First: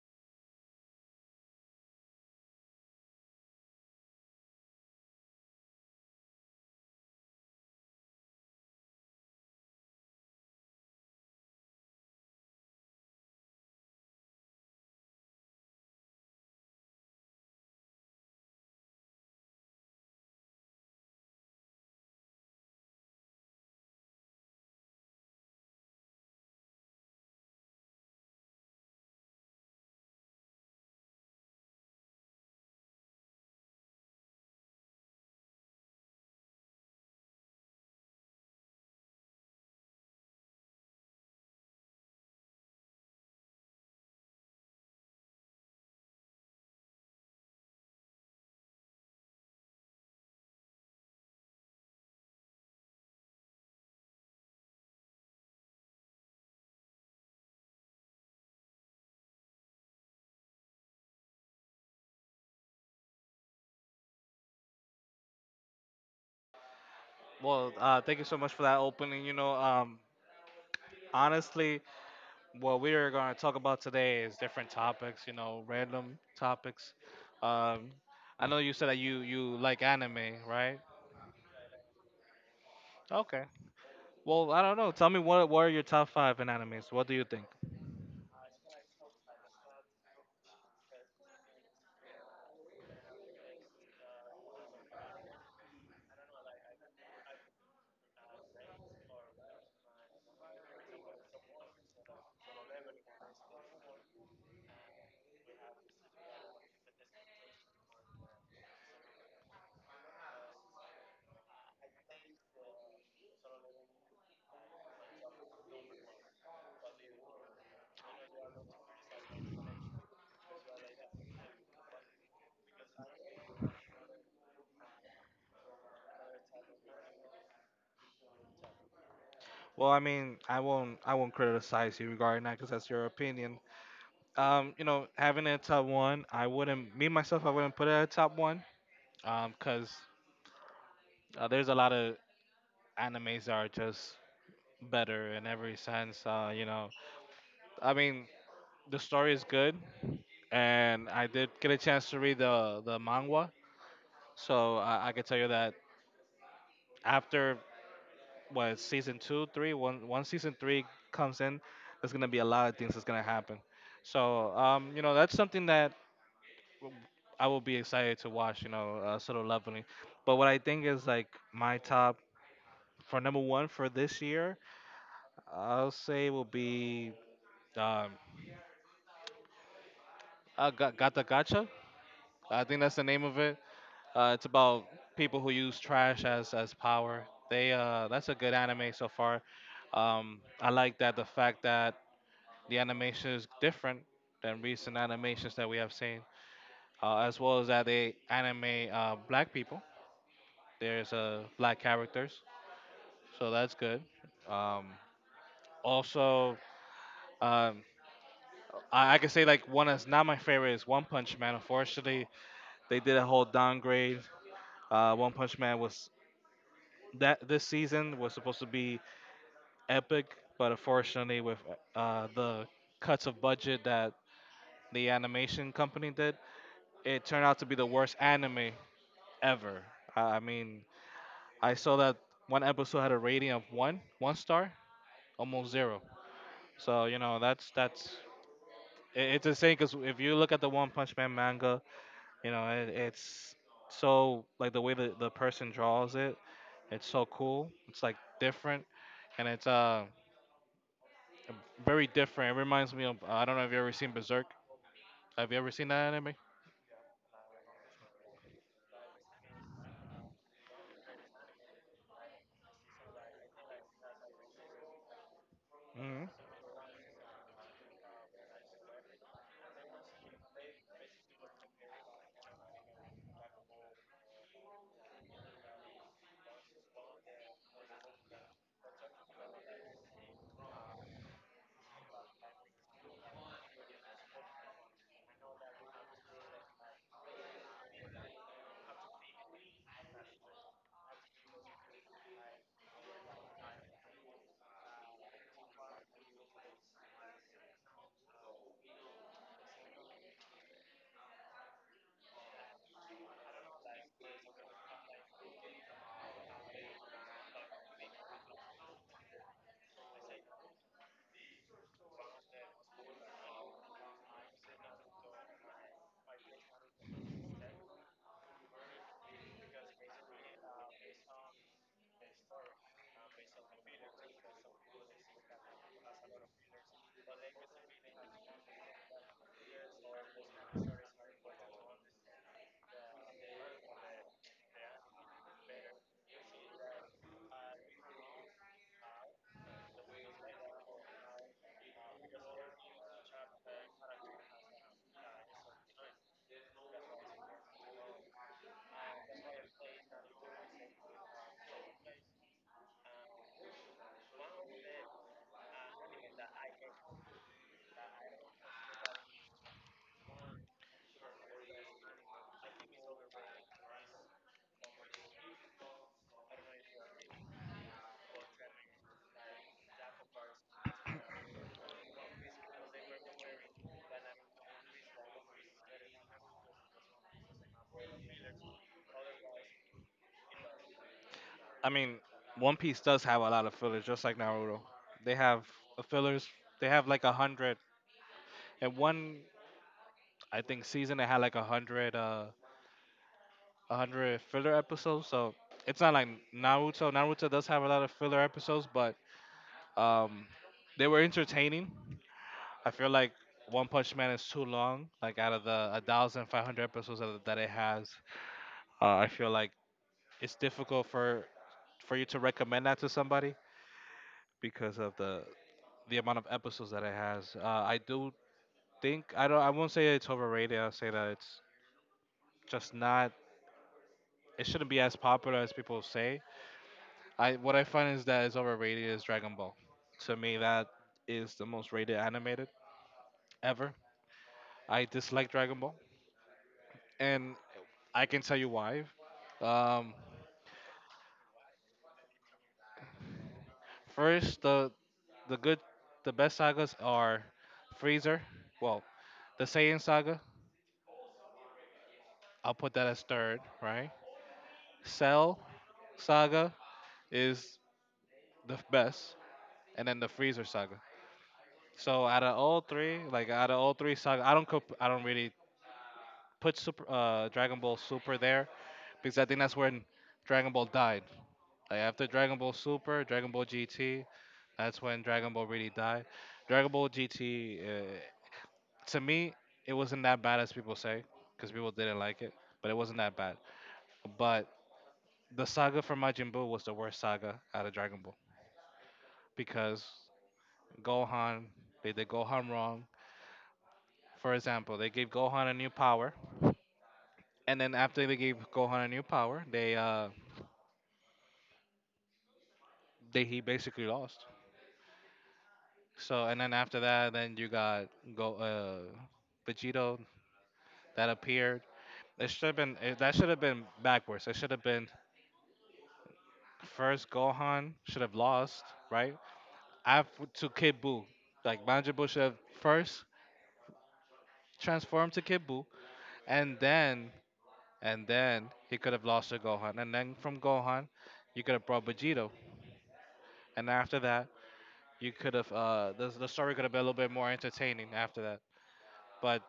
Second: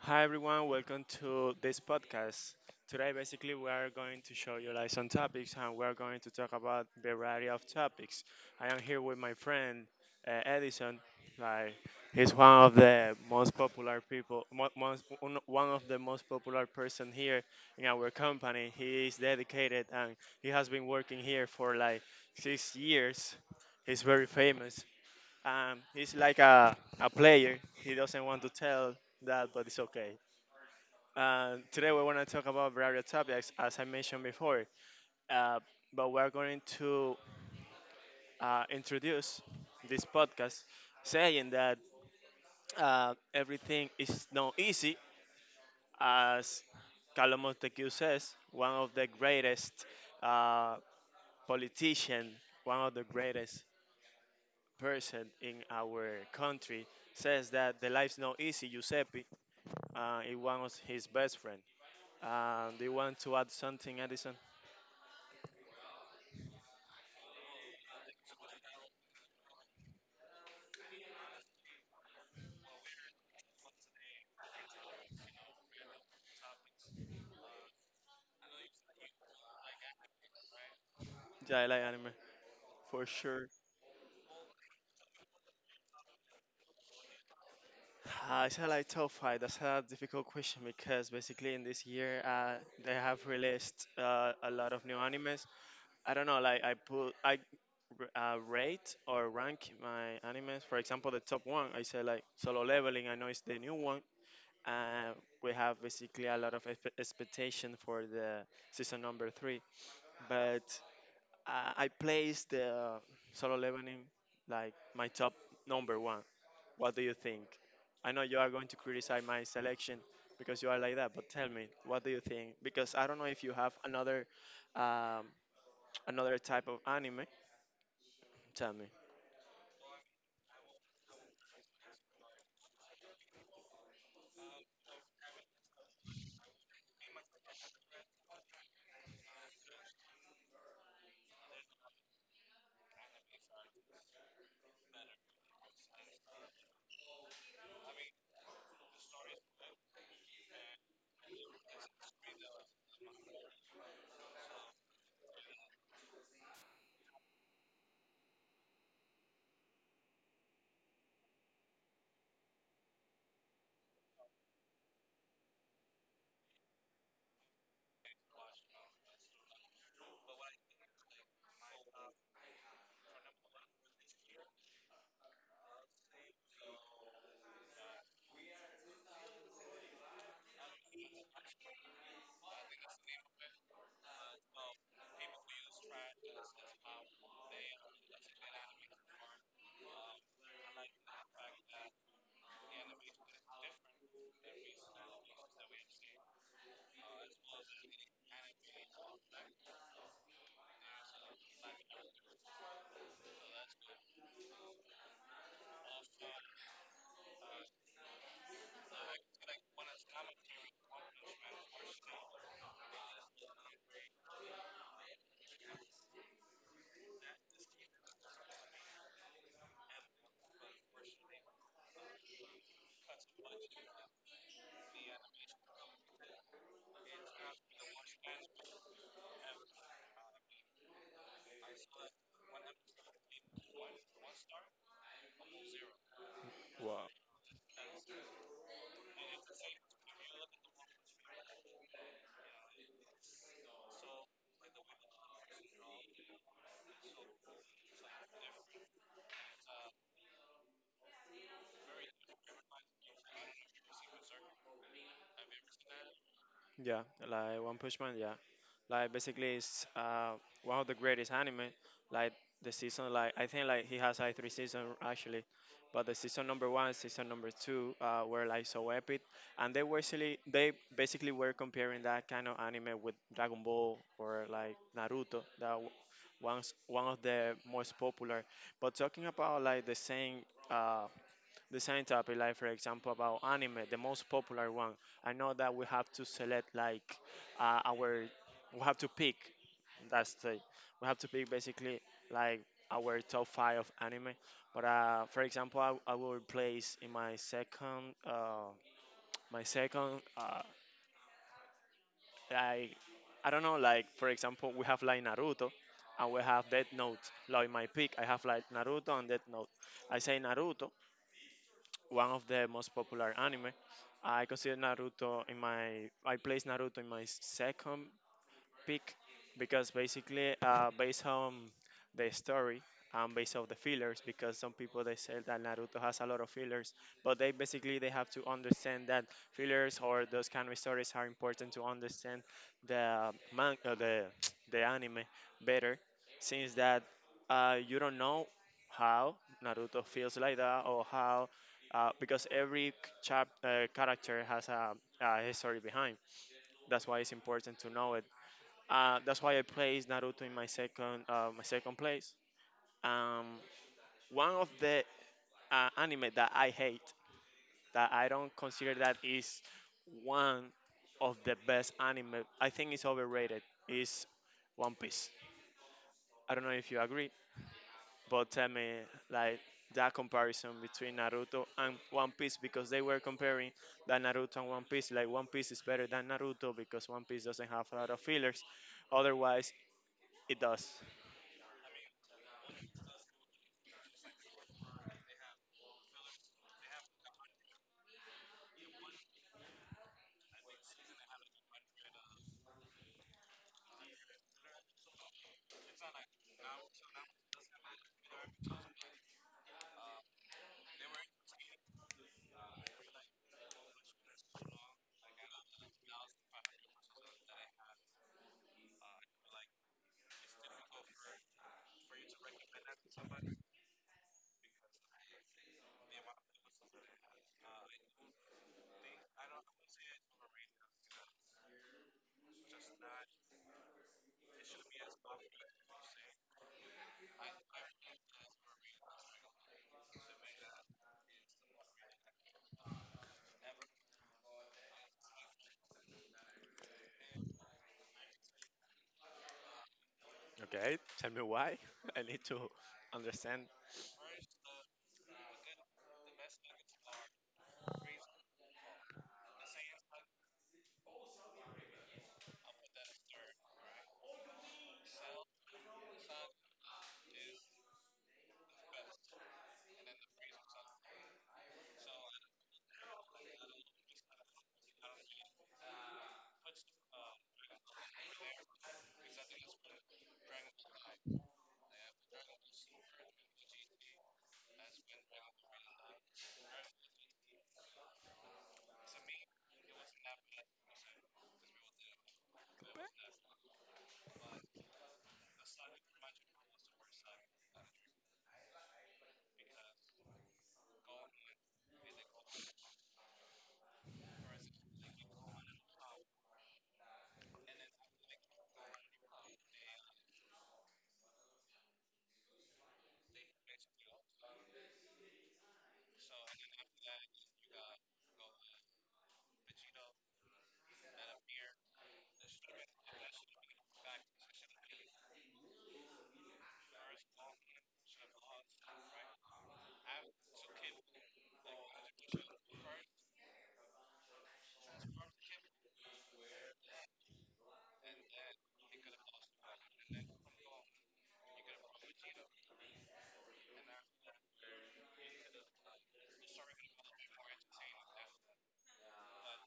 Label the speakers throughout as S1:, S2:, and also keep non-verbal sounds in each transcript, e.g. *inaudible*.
S1: Hi everyone, welcome to this podcast. Today basically we are going to show you like some topics, and we are going to talk about variety of topics. I am here with my friend Edison. Like he's one of the most popular people, one of the most popular person here in our company. He is dedicated, and he has been working here for like 6 years. He's very famous. He's like a player. He doesn't want to tell that, but it's okay. Today we want to talk about various topics, as I mentioned before. Uh, but we're going to introduce this podcast, saying that everything is not easy, as Carlos Montesquieu says, one of the greatest uh, politician, one of the greatest person in our country, says that the life's not easy. Giuseppe, it was his best friend. Do you want to add something, Edison?
S2: Thank you so much for that opening. Honestly, what we are going to talk about today is different topics. You know, random topics. Um, I know you said that you like anime, right?
S1: Yeah, I like anime. For
S2: Okay.
S1: sure.
S2: Well, I don't know. Tell me what are your top five in animes? What do you think?
S1: It's a tough fight. That's a difficult question because basically in this year they have released a lot of new animes. I don't know, like I rate or rank my animes. For example, the top one, I say like Solo Leveling. I know it's the new one. Uh, we have basically a lot of expectation for the season number three, but I placed the Solo Leveling like my top number one. What do you think? I know you are going to criticize my selection because you are like that, but tell me, what do you think? Because I don't know if you have another um, another type of anime. Tell me.
S2: Well, I mean, I won't criticize you regarding that because that's your opinion. Having a top one, I wouldn't me myself I wouldn't put it at top one. Because There's a lot of animes that are just better in every sense. I mean, the story is good, and I did get a chance to read the manga, so I can tell you that after what season two, three, one, one season three comes in, there's gonna be a lot of things that's gonna happen. So, that's something that I will be excited to watch. Sort of lovingly. But what I think is like my top for number one for this year, I'll say will be um, Gata Gacha. I think that's the name of it. It's about people who use trash as power. They That's a good anime so far. I like that the fact that the animation is different than recent animations that we have seen, as well as that they anime black people. There's black characters, so that's good. Um, also, um, I could say like one that's not my favorite is One Punch Man. Unfortunately, they did a whole downgrade. One Punch Man was that this season was supposed to be epic, but unfortunately, with the cuts of budget that the animation company did, it turned out to be the worst anime ever. I mean, I saw that one episode had a rating of one star, almost zero. So
S1: Wow.
S2: you know it's insane because if you look at the One Punch Man manga, you know it's so like the way the person draws it, it's so cool. It's like different, and it's very different. It reminds me of I don't know if you ever seen Berserk. Have you ever seen that anime?
S1: Yeah, like One Punch Man. Yeah, like basically it's one of the greatest anime. Like the season, like I think like he has like three seasons actually, but the
S2: Hmm.
S1: season number one, season number two, were like so epic, and they were actually they basically were comparing that kind of anime with Dragon Ball or like Naruto. One's one of the most popular. But talking about like the same. Uh, the same topic, like for example about anime, the most popular one. I know that we have to select like uh, our, we have to pick. That's the, we have to pick basically like our top five of anime. But for example, I will place in my second, uh, like I don't know, like for example, we have like Naruto. And we have Death Note. Like in my pick, I have like Naruto and Death Note. I say Naruto one of the most popular anime. I place Naruto in my second pick because basically based on the story and based on the fillers because some people they say that Naruto has a lot of fillers, but they basically they have to understand that fillers or those kind of stories are important to understand the *tsk* the anime better since that you don't know how Naruto feels like that or how because every character has a history behind, that's why it's important to know that's why I placed Naruto in my second place. Um, One of the anime that I hate, that I don't consider that is one of the best anime. I think it's overrated. Is One Piece. I don't know if you agree, but tell me like that comparison between Naruto and One Piece because they were comparing that Naruto and One Piece. Like One Piece is better than Naruto because One Piece doesn't have a lot of fillers. Otherwise, it does.
S2: I mean, One Piece does have a lot of fillers, just like Naruto. They have fillers. They have like a hundred. In one, I think, season they had like a hundred filler episodes. So it's not like Naruto. Naruto does have a lot of filler episodes, but um, they were entertaining. I feel like One Punch Man is too long. Like out of the a thousand five hundred episodes that it has, I feel like it's difficult for you to recommend that to somebody because of the amount of episodes that it has. I do think I won't say it's overrated. I'll say that it's just not. It shouldn't be as popular as people say. I what I find is that it's overrated is Dragon Ball. To me, that is the most rated animated ever. I dislike Dragon Ball, and I can tell you why. Um,
S1: Okay, tell me why. *laughs* I need to understand.
S2: First, the good the best sagas are Freezer. Well, the Saiyan saga I'll put that as third, right? Cell Saga is the best, and then the Freezer Saga. So out of all three, like out of all three saga, I don't really put Super Dragon Ball Super there because I think that's when Dragon Ball died. Like after Dragon Ball Super, Dragon Ball GT, that's when Dragon Ball really died. Dragon Ball GT, to me, it wasn't that bad as people say because people didn't like it, but it wasn't that bad. But the saga for Majin Buu was the worst saga out of Dragon Ball because Gohan, they did Gohan wrong. For example, they gave Gohan a new power, and then after they gave Gohan a new power, they he basically lost. So and then after that, then you got go Vegito that appeared. It should have been it, That should have been backwards. It should have been first Gohan should have lost, right? After to Kid Buu, like Majin Buu should have first transformed to Kid Buu, and then and then he could have lost to Gohan, and then from Gohan, you could have brought Vegito, and after that, you could have the story could have been a little bit more entertaining after that. But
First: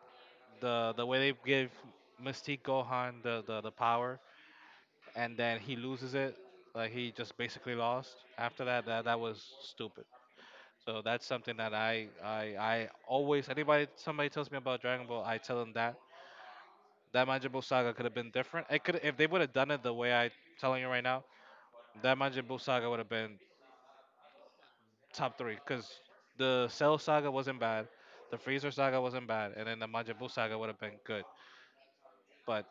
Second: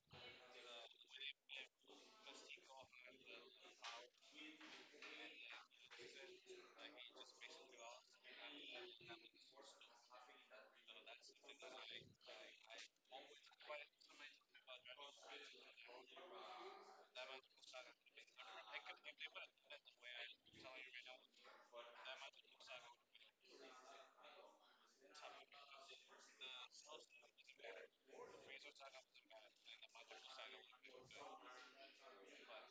S2: the way they give Mystique Gohan the power, and then he loses it, like he just basically lost. After that, that was stupid. So that's something that I always anybody somebody tells me about Dragon Ball, I tell them that. That Majin Buu saga could have been different. It could if they would have done it the way I telling you right now, that Majin Buu saga would have been top three because the Cell saga wasn't bad, the Freezer saga wasn't bad, and then the Majin Buu saga would have been good. But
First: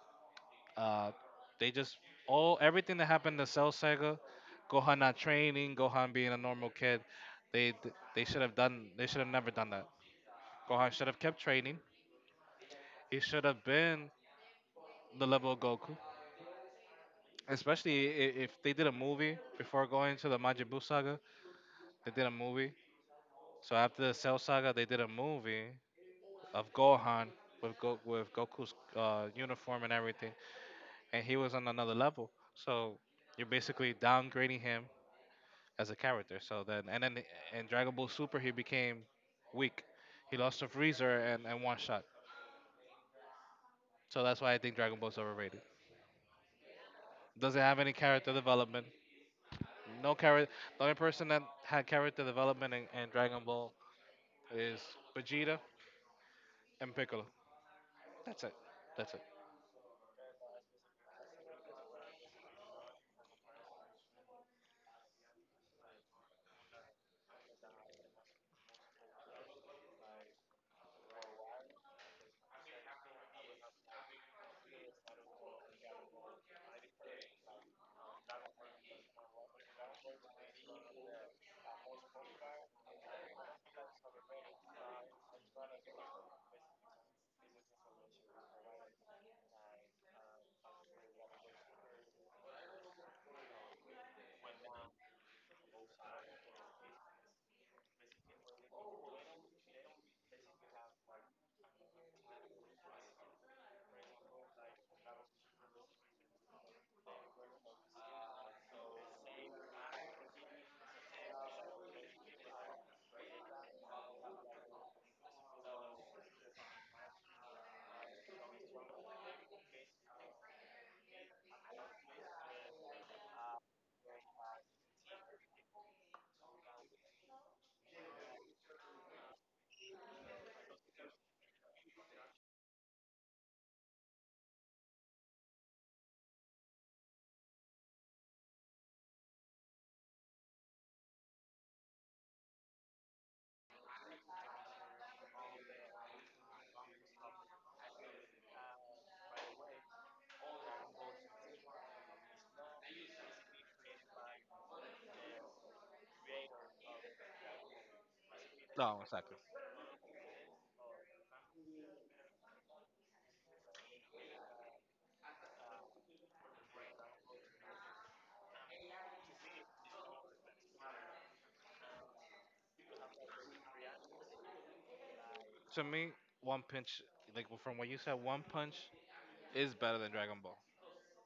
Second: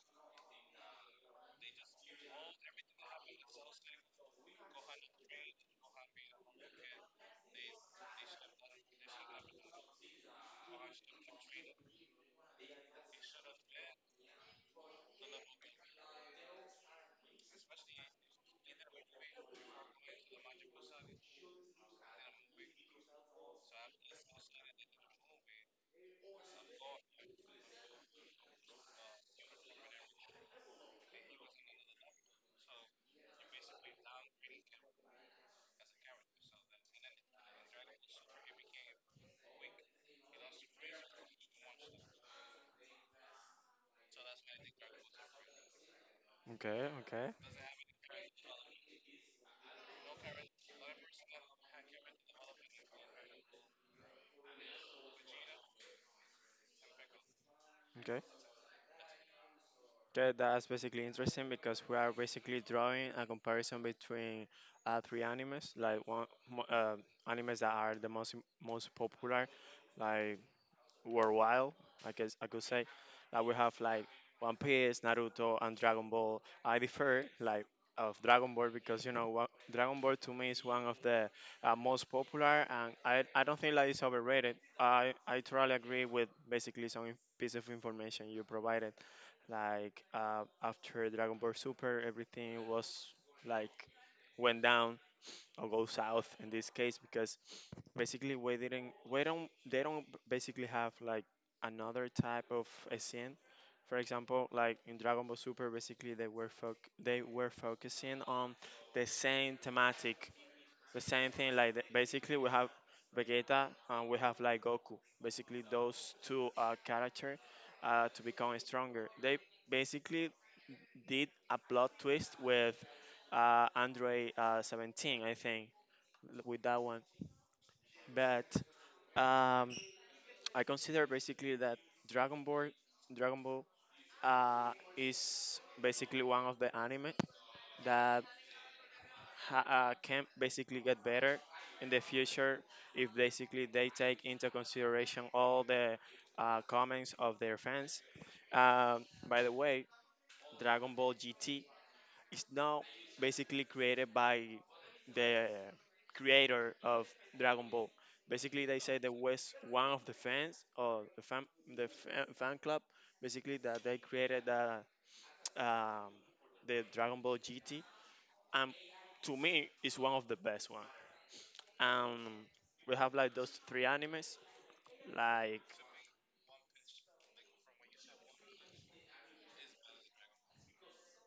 S2: uh, they just all everything that happened to Cell saga, Gohan not training, Gohan being a normal kid, they they should have done they should have never done that. Gohan should have kept training. He should have been the level of Goku. Especially if they did a movie before going to the Majin Buu saga, they did a movie. So after the Cell saga, they did a movie of Gohan with Goku's uniform and everything, and he was on another level. So you're basically downgrading him as a character. So then, and then in Dragon Ball Super, he became weak. He lost to Freezer and one shot. So that's why I think Dragon Ball's overrated.
S1: Okay, okay,
S2: Doesn't have any character development. No character. The only person that had character development in Dragon Ball is Vegeta and Piccolo.
S1: okay,
S2: That's it. That's it.
S1: Okay, that's basically interesting because we are basically drawing a comparison between three animes, like mo- uh, animes that are the most popular, like worldwide. I guess I could say that we have like One Piece, Naruto, and Dragon Ball. I prefer like of Dragon Ball because you know what, Dragon Ball to me is one of the most popular, and I don't think that it's overrated. I totally agree with basically piece of information you provided. Like after Dragon Ball Super, everything was like went down or go south in this case because basically we didn't we don't they don't basically have like another type of a scene. For example, like in Dragon Ball Super, basically they were focusing on the same thematic, the same thing. Basically we have Vegeta and we have like Goku. Basically those two character to become stronger. They basically did a plot twist with Android 17, I think with that one. But um, I consider basically that Dragon Ball, Dragon Ball, uh, is basically one of the anime that can basically get better in the future if basically they take into consideration all the comments of their fans. By the way, Dragon Ball GT is now basically created by the creator of Dragon Ball. Basically, they say
S2: No,
S1: the
S2: exactly.
S1: was one of the fans or fan club. Basically, that they created um, the Dragon Ball GT, and to me, it's one of the best one. Um, we have like those three animes, like
S2: To me, One Punch, like from what you said, One Punch is better than Dragon Ball.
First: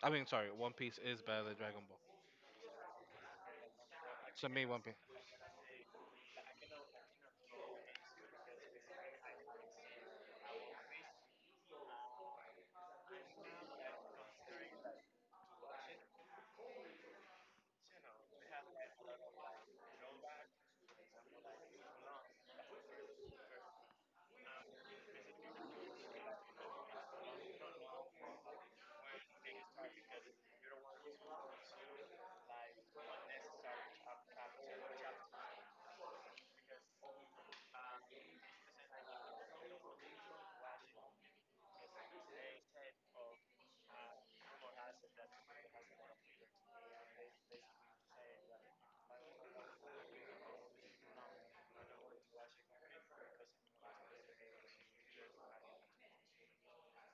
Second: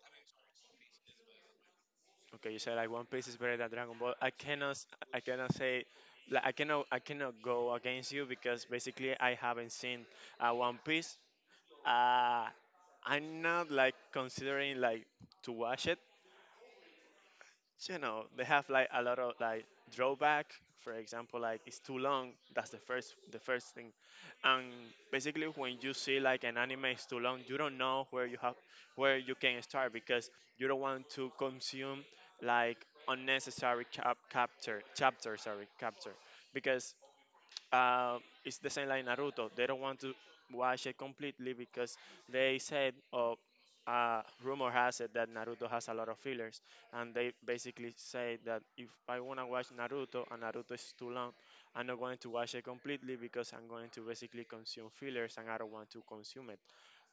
S2: I mean, sorry, One Piece is better than Dragon Ball.
S1: Okay, you said like One Piece is better than Dragon Ball.
S2: To me, One Piece.
S1: I cannot say, like I cannot go against you because basically I haven't seen One Piece. Uh, I'm not like considering like to watch it, so, you know they have like a lot of like drawback, for example, like it's too long, that's the first thing, and basically when you see like an anime is too long you don't know where you can start because you don't want to consume like unnecessary cap- capture chapter, sorry, capture because uh, it's the same like Naruto. They don't want to watch it completely because they said, oh, rumor has it that Naruto has a lot of fillers, and they basically say that if I wanna watch Naruto and Naruto is too long, I'm not going to watch it completely because I'm going to basically consume fillers and I don't want to consume it,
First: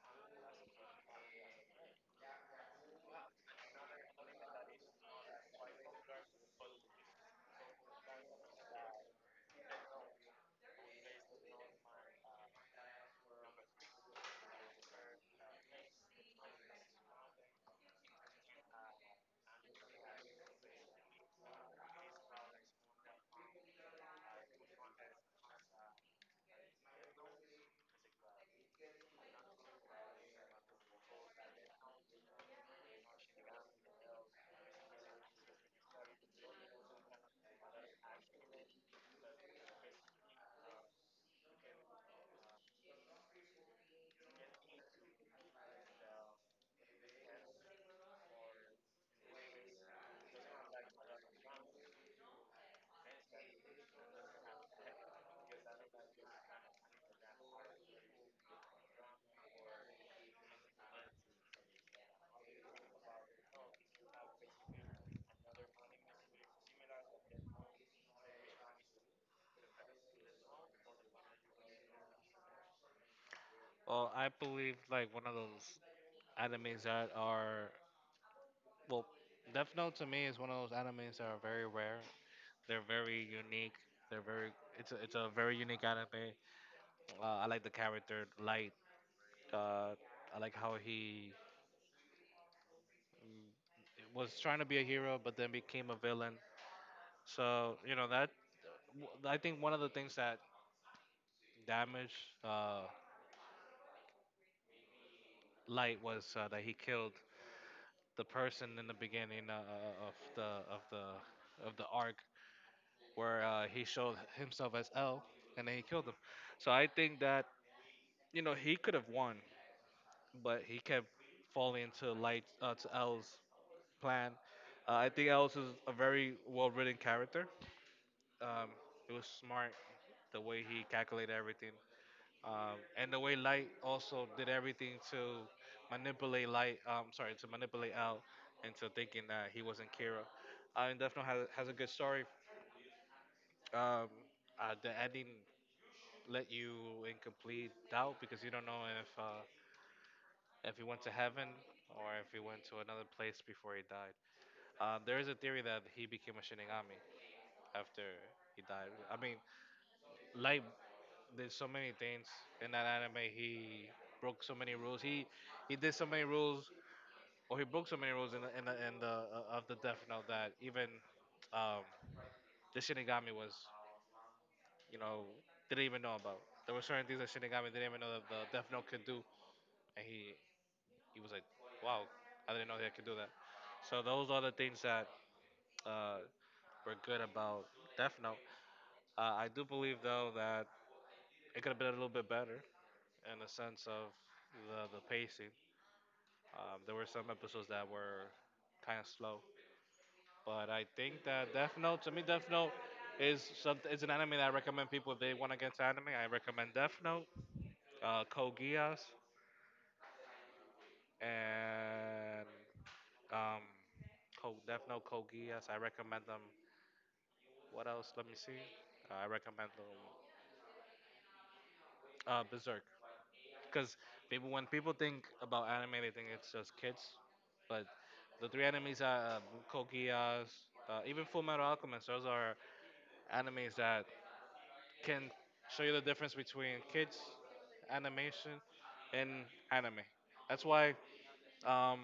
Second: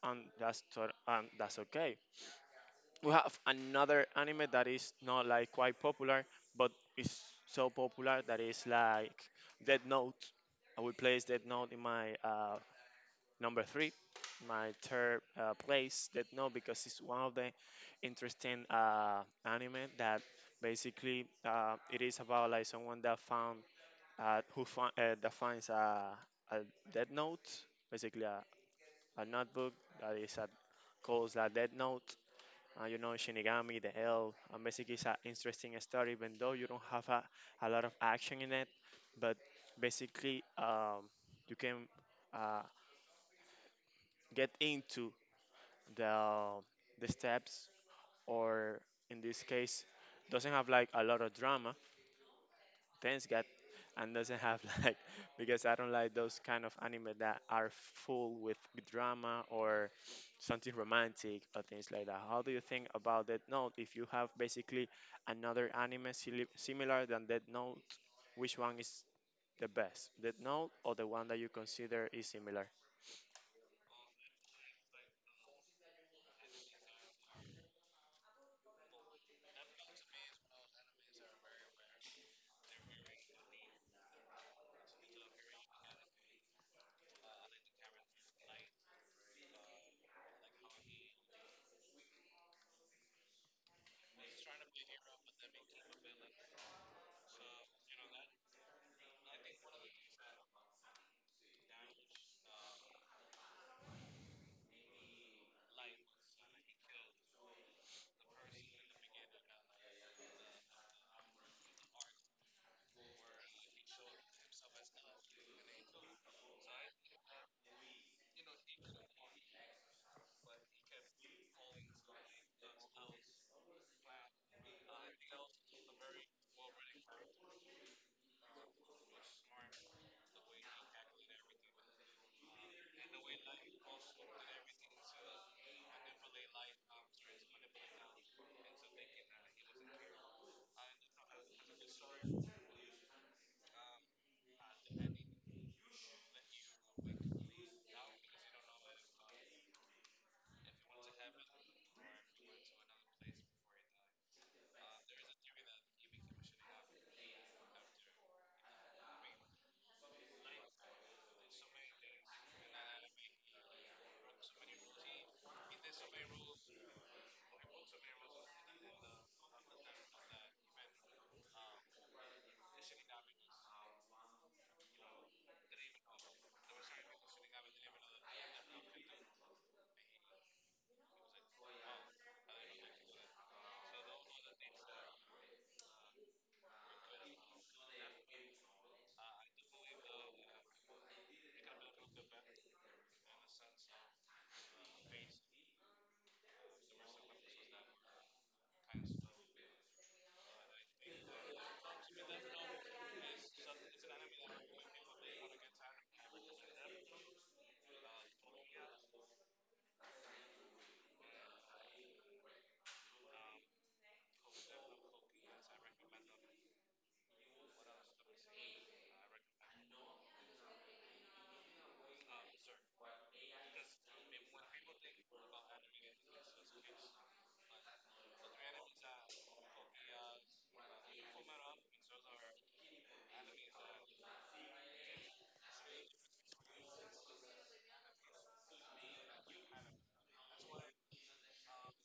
S1: and that's okay. We have another anime that is not like quite popular, but is so popular that it's like Dead Note. I will place Dead Note in my number three, my third place Dead Note because it's one of the interesting anime that basically it is about like someone that that finds a Dead Note, basically a notebook that is a, calls a Dead Note, you know, Shinigami, The Hell. Basically, it's an interesting story, even though you don't have a lot of action in it. But basically, you can uh, get into the the steps, or in this case, doesn't have like a lot of drama, things get and doesn't have *laughs* like because I don't like those kind of anime that are full with drama or something romantic or things like that. How do you think about that note? If you have basically another anime similar than that note, which one is the best? That note or the one that you consider is similar?
S2: Well, I believe like one of those animes that are well, Death Note to me is one of those animes that are very rare. They're very unique. They're very it's a very unique anime. I like the character Light. Uh, I like how he mm, was trying to be a hero but then became a villain. So you know I think one of the things that damage uh, light was that he killed the person in the beginning of the of the of the arc where he showed himself as L, and then he killed him. So I think that you know he could have won, but he kept falling into light to L's plan. I think L is a very well written character. Um, it was smart the way he calculated everything. And the way Light also did everything to manipulate Light, sorry, to manipulate Al into thinking that he wasn't Kira. And Death Note has a good story. Um, the ending let you in complete doubt because you don't know if he went to heaven or if he went to another place before he died. There is a theory that he became a Shinigami after he died. I mean, Light did so many things in that anime. He broke so many rules. He did so many rules, or he broke so many rules in the Death Note that even um, the Shinigami was, you know, didn't even know about. There were certain things that Shinigami didn't even know that the Death Note could do, and he was like, wow, I didn't know that I could do that. So those are the things that uh, were good about Death Note. I do believe though that it could have been a little bit better in the sense of the pacing. There were some episodes that were kind of slow, but I think that Death Note to me, Death Note is some it's an anime that I recommend people if they want to get into anime. I recommend Death Note, Code Geass, and um, Death Note, Code Geass. I recommend them. What else? Let me see. I recommend them. Berserk, because people when people think about anime, they think it's just kids, but the three enemies are Code Geass, even Full Metal Alchemist. Those are animes that can show you the difference between kids animation and anime. That's why um,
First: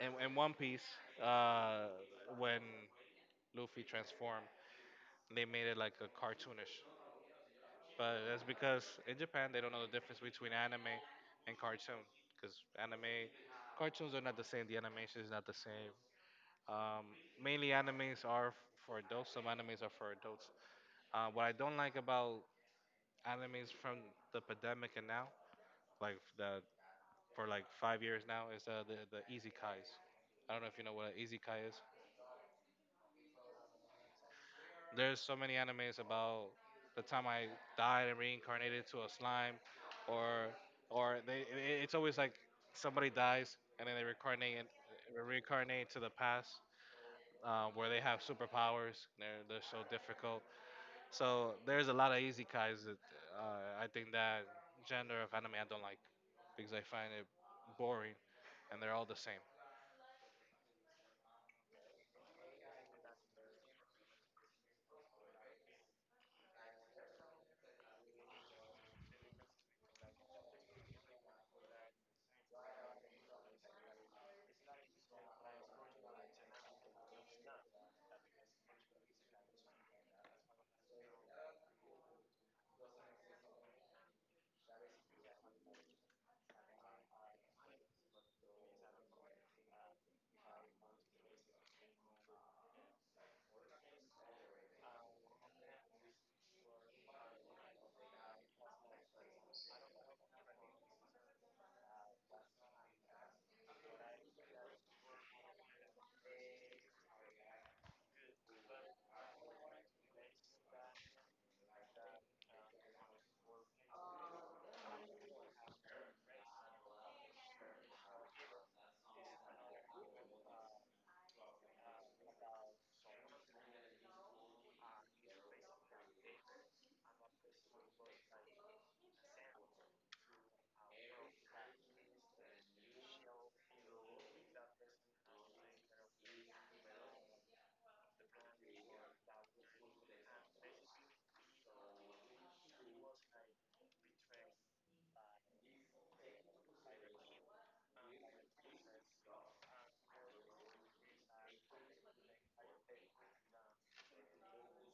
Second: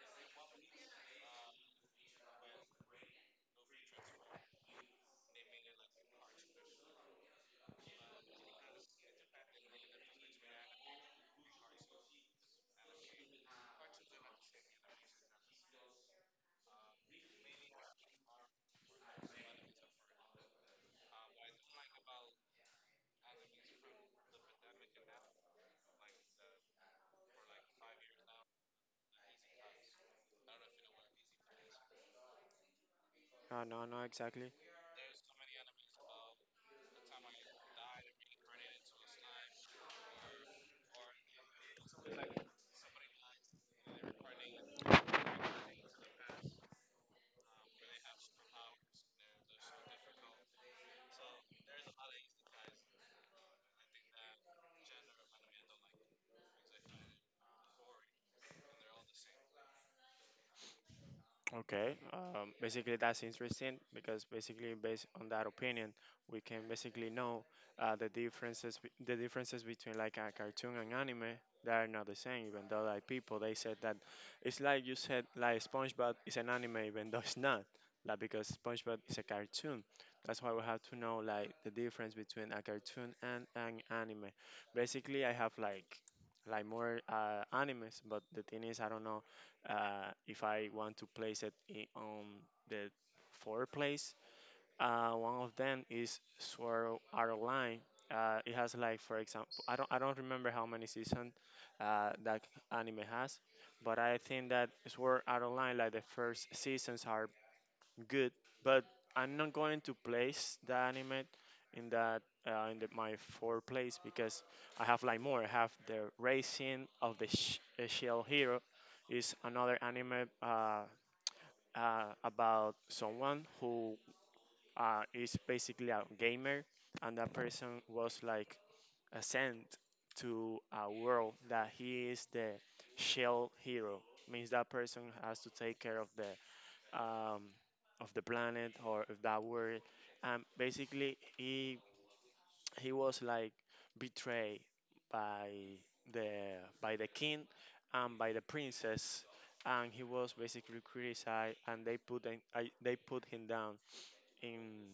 S2: in One Piece, uh, when Luffy transformed, they made it like a cartoonish. But that's because in Japan they don't know the difference between anime and cartoon. Because anime, cartoons are not the same. The animation is not the same. Um, mainly animes are for adults. Some animes are for adults. What I don't like about animes from the pandemic and now, like the for like 5 years now, is the Easy Kai's. I don't know if you know what an Easy Kai is.
S1: No, exactly.
S2: There's so many animes about the time I died and reincarnated to a slime, or it's always like somebody dies and then they reincarnate and reincarnate to the past. Where they have superpowers, they're so difficult. So there's a lot of easy guys that I think that gender of anime I don't like because I find it boring, and they're all the same.
S1: Okay, basically that's interesting because basically based on that opinion, we can basically know the differences between like a cartoon and anime. They are not the same, even though like people they said that it's like you said like SpongeBob is an anime, even though it's not. Like because SpongeBob is a cartoon, that's why we have to know like the difference between a cartoon and an anime. Basically, I have like more animes, but the thing is I don't know if I want to place it in, on the fourth place, one of them is Sword Art Online. It has like, for example, I don't remember how many seasons that anime has, but I think that Sword Art Online, like the first seasons are good, but I'm not going to place the anime in my fourth place because I have like more. I have the Racing of the Shell Hero is another anime about someone who is basically a gamer, and that person was like a sent to a world that he is the Shell Hero. Means that person has to take care um, of the planet or of that world. And basically, he was like betrayed by the by the king and by the princess, and he was basically criticized, and they put him, they put him down in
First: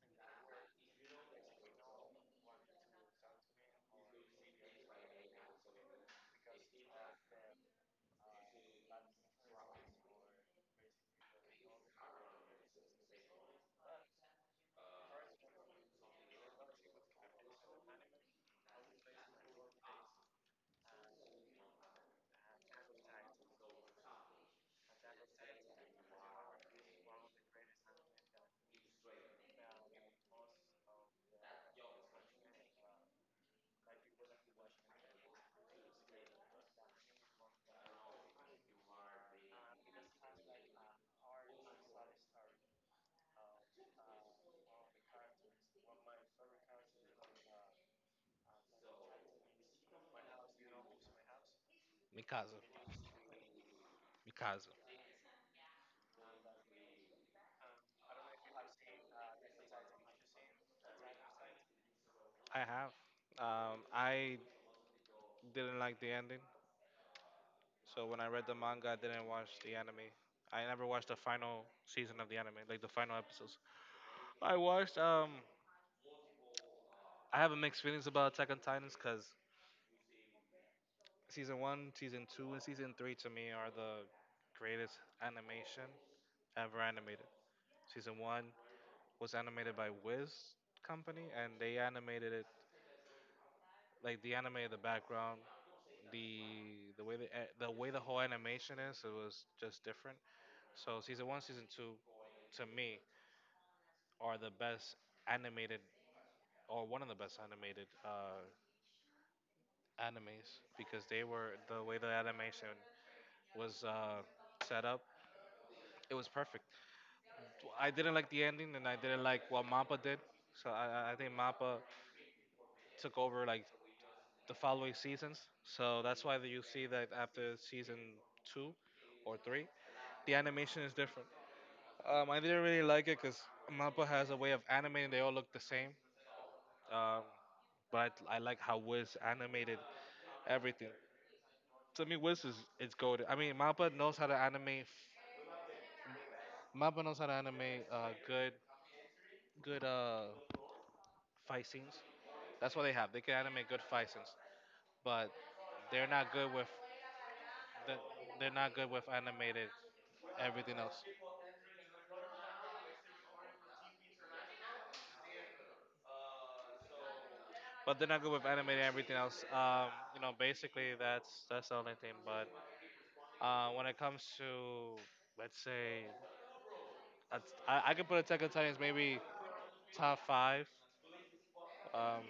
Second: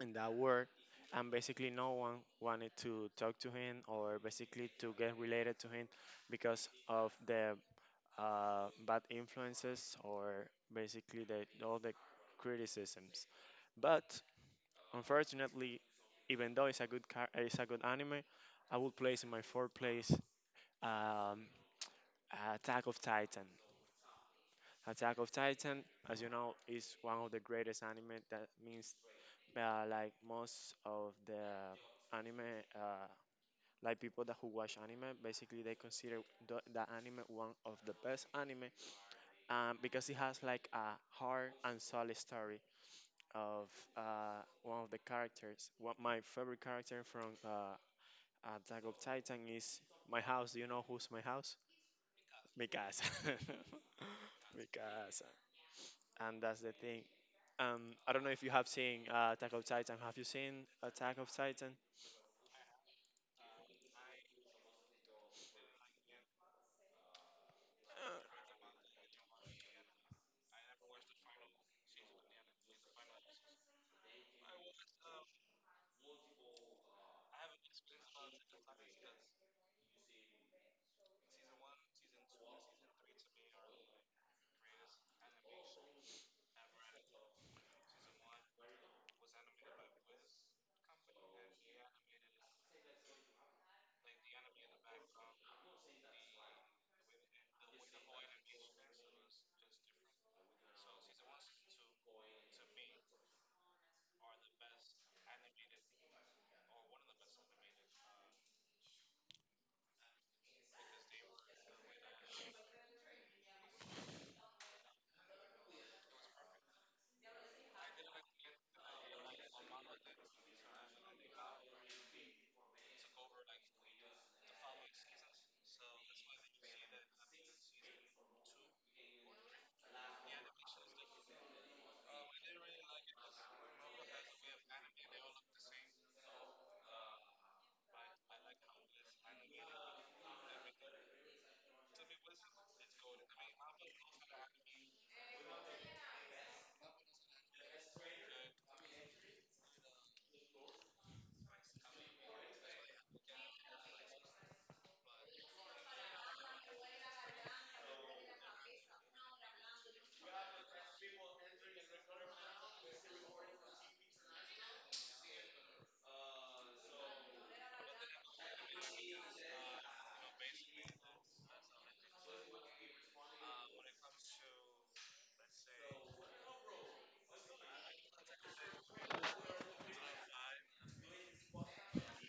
S1: in that world. And basically, no one wanted to talk to him or basically to get related to him because of the bad influences or basically all the criticisms. But unfortunately, even though it's a good anime, I would place in my fourth place um, Attack of Titan. Attack of Titan, as you know, is one of the greatest anime. That means like most of the anime, uh, like people that who watch anime, basically they consider the anime one of the best anime, because it has like a hard and solid story of one of the characters. What my favorite character from Attack of Titan is my house. Do you know who's my house?
S2: Mikasa,
S1: Mikasa. *laughs*
S2: Mikasa.
S1: Mikasa. And that's the thing. I don't know if you have seen Attack of Titan. Have you seen Attack of Titan?
S2: I have. I didn't like the ending, so when I read the manga, I didn't watch the anime. I never watched the final season of the anime, like the final episodes. I watched. I have a mixed feelings about Attack on Titans because season one, season 2, and season 3 to me are the greatest animation ever animated. Season 1 was animated by Wiz Company, and they animated it like they animated the background, the the way the whole animation is. It was just different. So season 1, season two, to me, are the best animated or one of the best animated animes because they were the way the animation was set up. It was perfect. I didn't like the ending, and I didn't like what Mappa did. So I think Mappa took over like the following seasons. So that's why that you see that after season two or three, the animation is different. I didn't really like it because Mappa has a way of animating; they all look the same. Um, but I like how Wiz animated everything. To me, Wiz is it's goaded. I mean, Mappa knows how to animate. Mappa knows how to animate good fight scenes. That's what they have. They can animate good fight scenes, but they're not good with that they're not good with animated everything else. But they're not good with animated everything else. You know, basically that's the only thing. But when it comes to let's say I could put Attack on Titans maybe top five. Um,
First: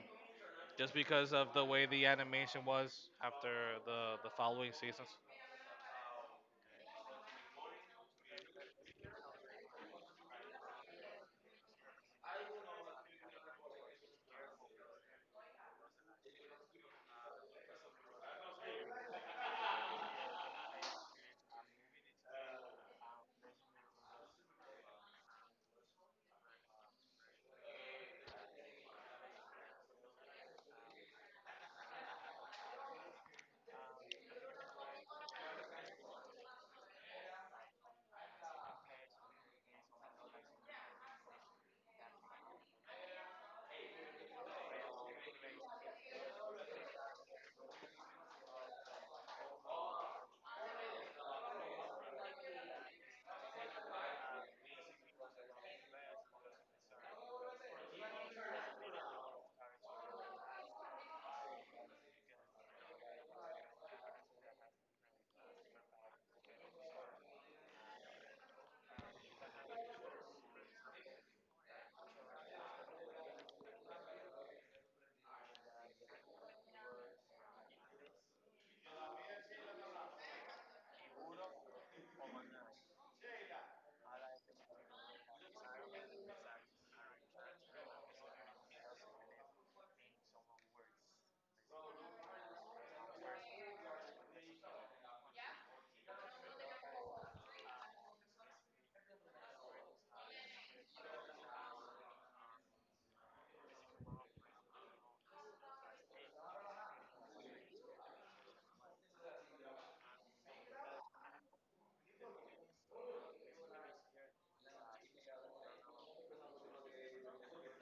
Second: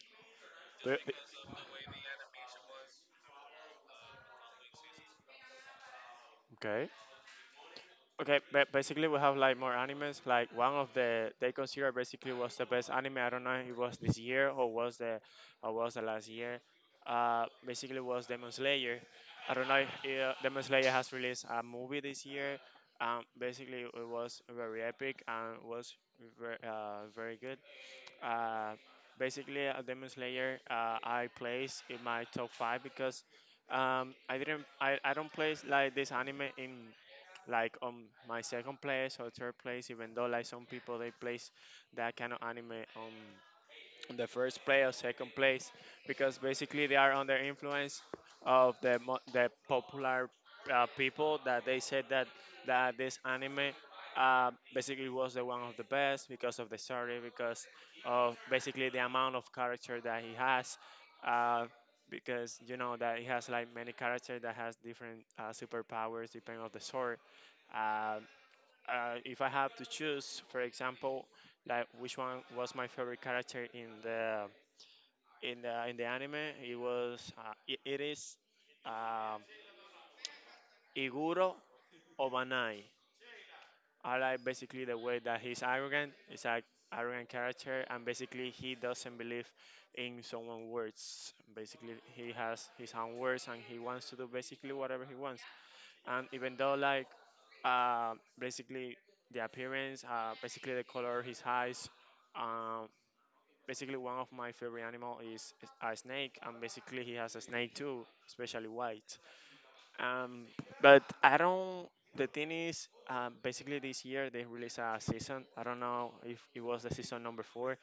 S2: just
S1: The-
S2: because of the way the animation was after the following seasons.
S1: the- Okay, but basically we have like more animes. Like one of the they consider basically was the best anime. I don't know if it was this year or was the last year. Basically was Demon Slayer. I don't know if, Demon Slayer has released a movie this year. Basically it was very epic and was very, very good. Uh, Demon Slayer, I place in my top five, because I didn't, I don't place like this anime in like on my second place or third place, even though like some people they place that kind of anime on in the first place or second place, because basically they are under influence of the popular people that they said that this anime, basically, was the one of the best because of the story, because of basically the amount of character that he has, uh, because you know that he has like many characters that has different superpowers depending on the story. If I have to choose, for example, like which one was my favorite character in the in the anime, it is um Iguro Obanai. I like basically the way that he's arrogant. It's like arrogant character, and basically he doesn't believe in someone's words. Basically, he has his own words, and he wants to do basically whatever he wants. And even though like, uh, basically the appearance, basically the color his eyes, um, basically one of my favorite animal is a snake, and basically he has a snake too, especially white. Um, but I don't. The thing is, basically this year they released a season. I don't know if it was the season number four,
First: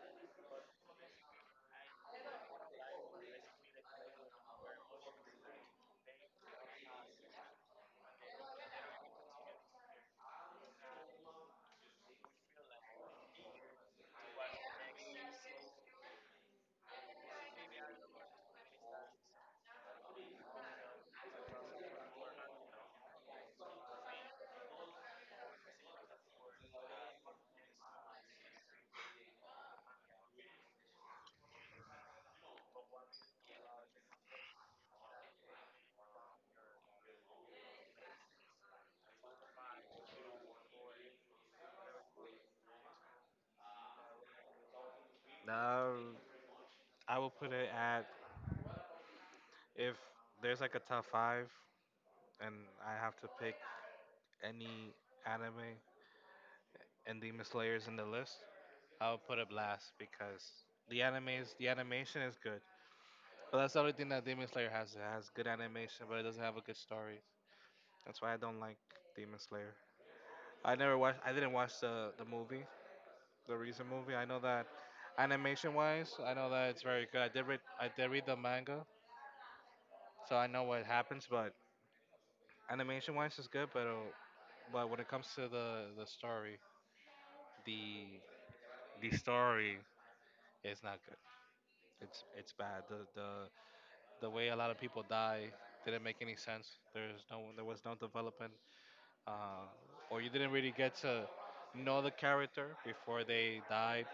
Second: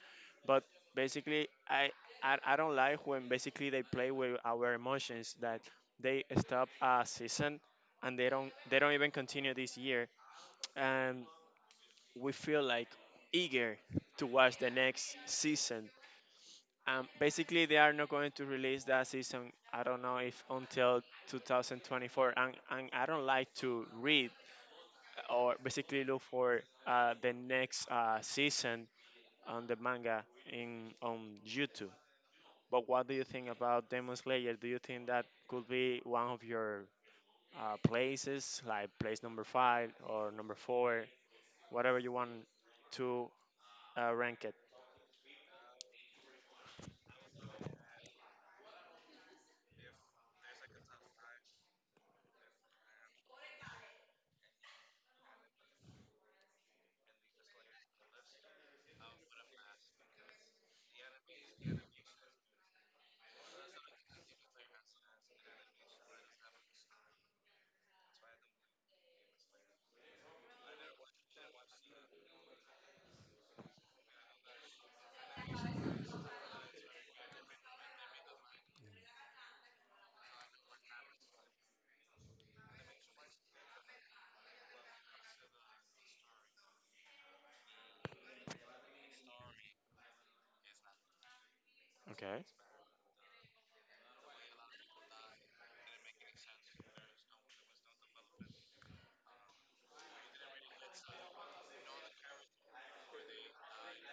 S1: but basically I don't like when basically they play with our emotions, that they stop a season and they don't even continue this year, and we feel like eager to watch the next season. Basically they are not going to release that season. I don't know, if until 2024, and I don't like to read or basically look for the next season on the manga in on YouTube. But what do you think about Demon Slayer? Do you think that could be one of your places, like place number five or number four, whatever you want to rank it?
S2: Um, I will put it at if there's like a top five and I have to pick any anime and Demon Slayers in the list, I'll put up last because the anime's the animation is good. But that's the only thing that Demon Slayer has. It has good animation, but it doesn't have a good story. That's why I don't like Demon Slayer. I never watched. I didn't watch the movie, the recent movie. I know that animation wise, I know that it's very good. I did read. I did read the manga, so I know what happens. But animation wise, it's good. But but when it comes to the story, the the story is not good. It's
S1: Okay,
S2: it's bad. The way a lot of people die didn't make any sense. There's no there was no development, uh, or you didn't really get to know the character before they died.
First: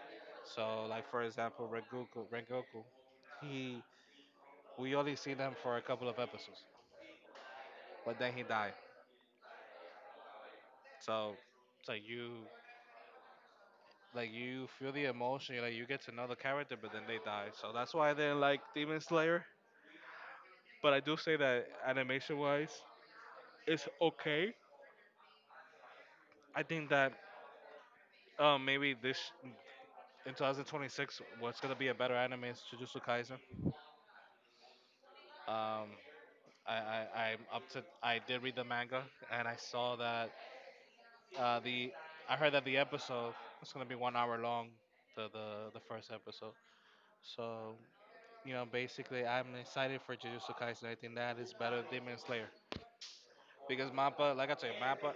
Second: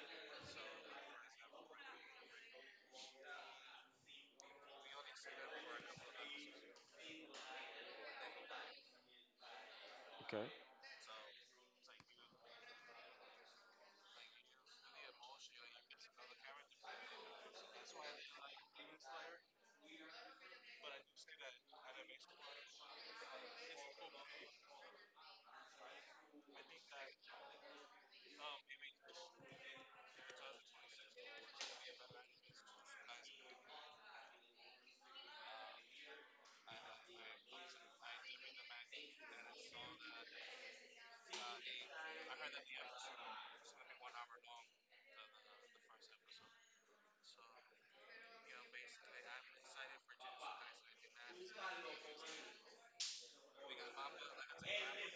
S2: So, like for example, Rengoku, Rengoku, he we only seen him for a couple of episodes, but then he died. So it's like you feel the emotion, you like you get to know the character, but then they die. So that's why I didn't like Demon Slayer. But I do say that animation wise, it's okay. I think that maybe this in 2026 what's gonna be a better anime is Jujutsu Kaisen. Um, I'm up to I did read the manga and I saw that the I heard that the episode was gonna be 1 hour long. The, the, the first episode. So, you know, basically, I'm excited for Jujutsu Kaisen. I think that is better than Demon Slayer. Because Mappa, like I said, Mappa,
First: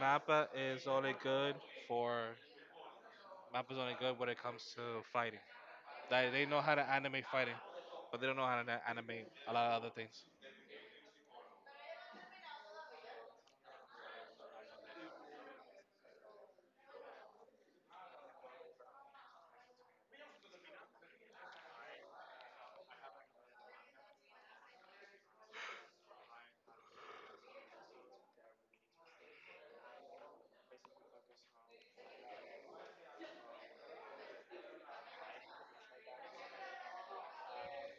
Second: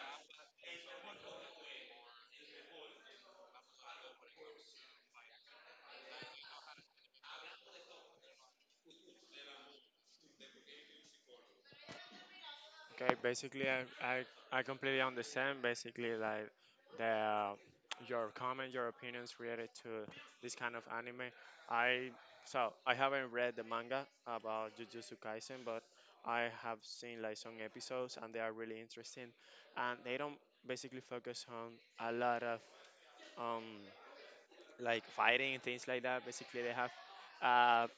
S2: Mappa is only good for. Mappa's only good when it comes to fighting. Like they know how to animate fighting, but they don't know how to animate a lot of other things.
S1: okay, basically, I completely understand basically like the your comment, your opinions related to this kind of anime. I so I haven't read the manga about Jujutsu Kaisen, but I have seen like some episodes and they are really interesting, and they don't basically focus on a lot of um like fighting and things like that. Basically, they have a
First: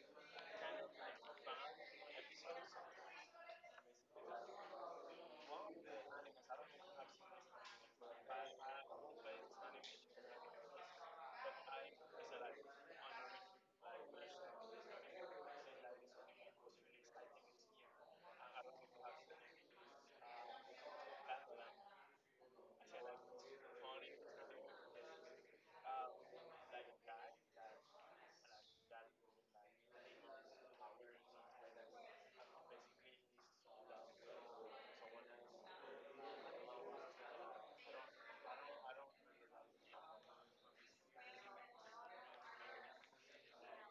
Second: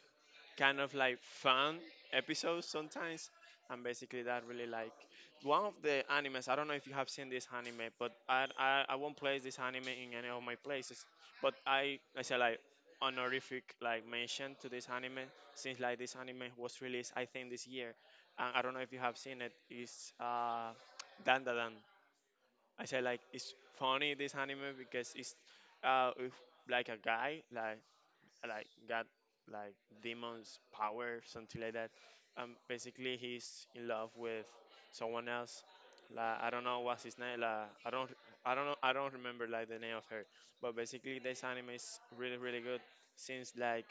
S1: kind of like fun episodes sometimes. And basically, that really like one of the animes. I don't know if you have seen this anime, but I won't place this anime in any of my places. But I say like honorific like mention to this anime, since like this anime was released I think this year, and I don't know if you have seen it. It's Dandadan. I say like it's funny this anime, because it's if, like a guy like got like demons power something like that. Basically he's in love with someone else. Like I don't know what's his name. Like I don't know, I don't remember like the name of her. But basically this anime is really really good, since like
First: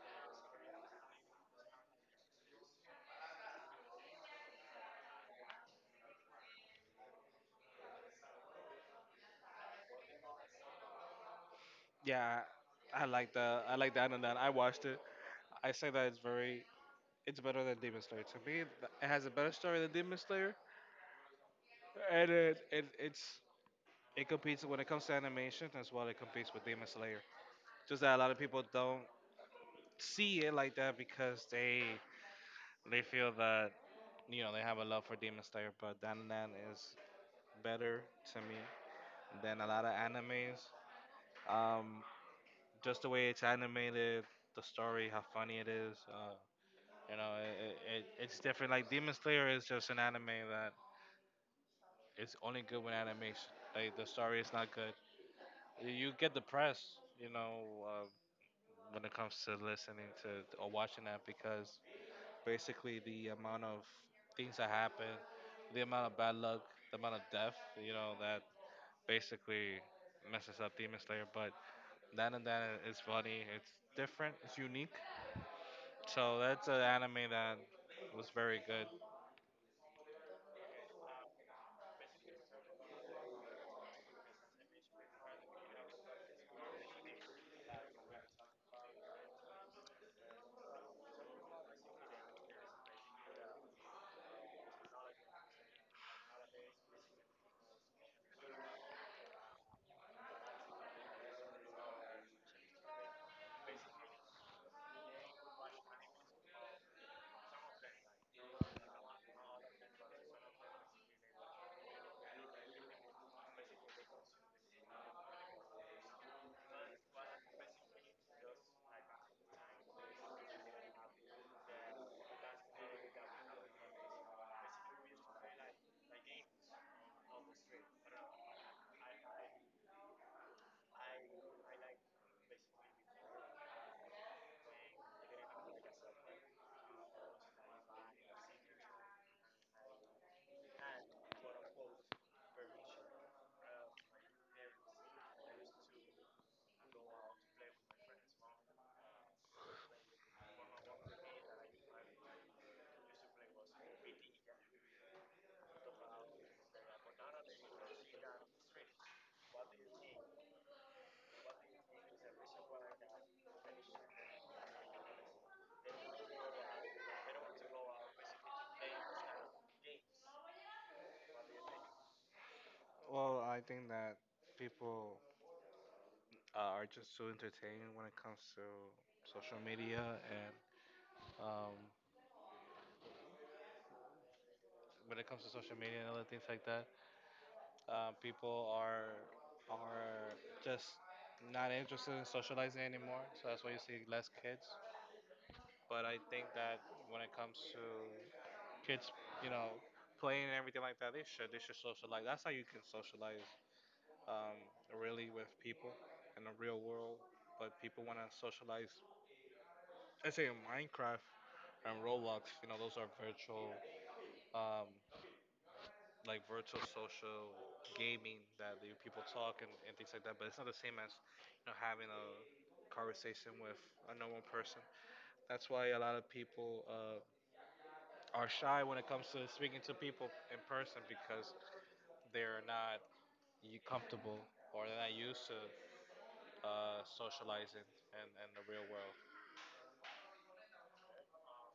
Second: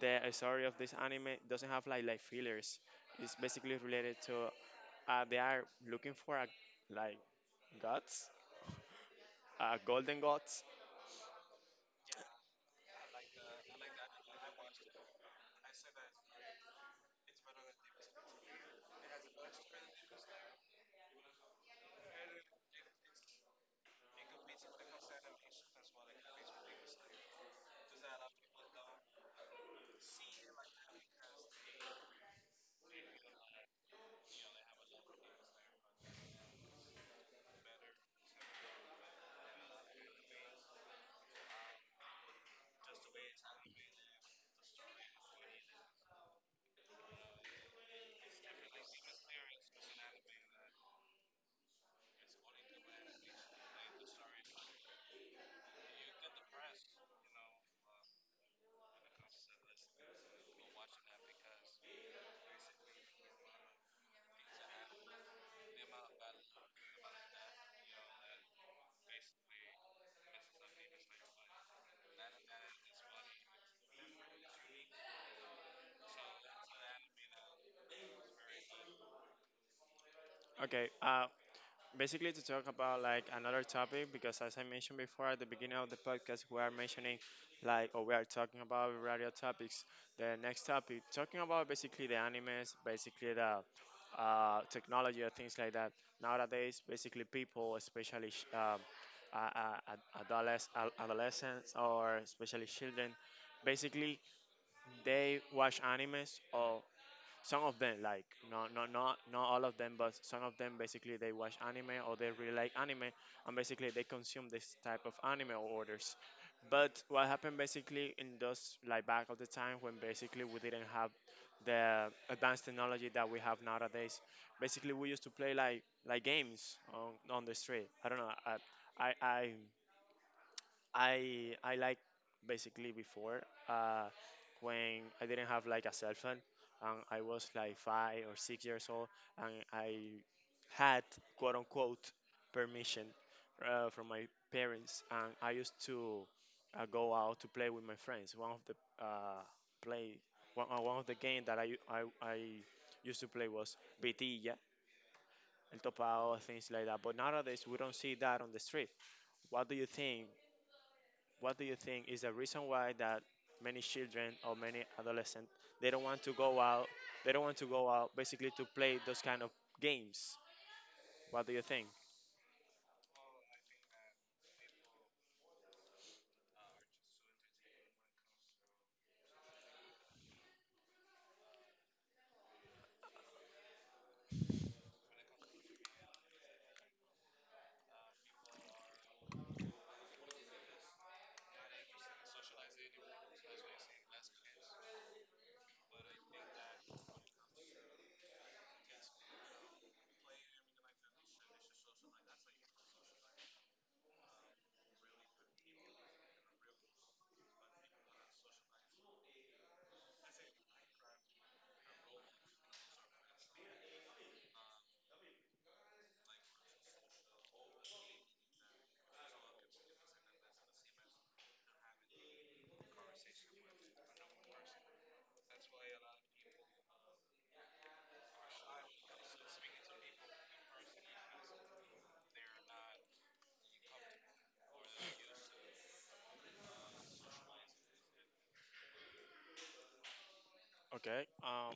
S1: the story of this anime doesn't have like fillers. It's basically related to, they are looking for a like gods, golden gods.
S2: Yeah, I like the anime. I watched it. I say that it's very it's better than Demon Slayer. To me, it has a better story than Demon Slayer, and it's it competes when it comes to animation as well. It competes with Demon Slayer. Just that a lot of people don't see it like that because they feel that you know they have a love for Demon Slayer, but Dandan is better to me than a lot of animes. Um, Just the way it's animated, the story, how funny it is. You know, it's different. Like Demon Slayer is just an anime that is only good with animation. Like the story is not good. You get depressed, you know, when it comes to listening to or watching that because basically the amount of things that happen, the amount of bad luck, the amount of death, you know, that basically messes up Demon Slayer. But that and that is funny. It's different. It's unique. So that's an anime that was very good.
S1: Okay, basically, to talk about like another topic, because as I mentioned before at the beginning of the podcast, we are mentioning, like, or we are talking about radio topics. The next topic, talking about basically the animes, basically the technology or things like that. Nowadays, basically people, especially, adolescents, or especially children, basically they watch animes, or some of them like, not all of them, but some of them basically they watch anime or they really like anime, and basically they consume this type of anime orders. But what happened basically in those like back of the time, when basically we didn't have the advanced technology that we have nowadays, basically we used to play like, games on, the street. I don't know, I I I like, basically, before, uh, when I didn't have like a cell phone, and I was like 5 or 6 years old, and I had, quote unquote, permission from my parents, and I used to go out to play with my friends. Uh, play one of the game that I, u- I used to play was Vitilla, El Topao, things like that. But nowadays we don't see that on the street. What do you think? What do you think is the reason why that many children or many adolescents they don't want to go out? They don't want to go out basically to play those kind of games. What do you think?
S2: Well, I think that people are just so entertained when it comes to social media and um, when it comes to social media and other things like that. People are are just not interested in socializing anymore, so that's why you see less kids. But I think that when it comes to kids, you know, playing and everything like that, they should socialize. That's how you can socialize um, really with people in the real world, but people want to socialize. I say in Minecraft and Roblox, you know, those are virtual, um, like virtual social gaming that the people talk and things like that. But it's not the same as you know having a conversation with a normal person. That's why a lot of people are shy when it comes to speaking to people in person because they're not you comfortable or they're not used to socializing and the real world.
S1: Okay. Um,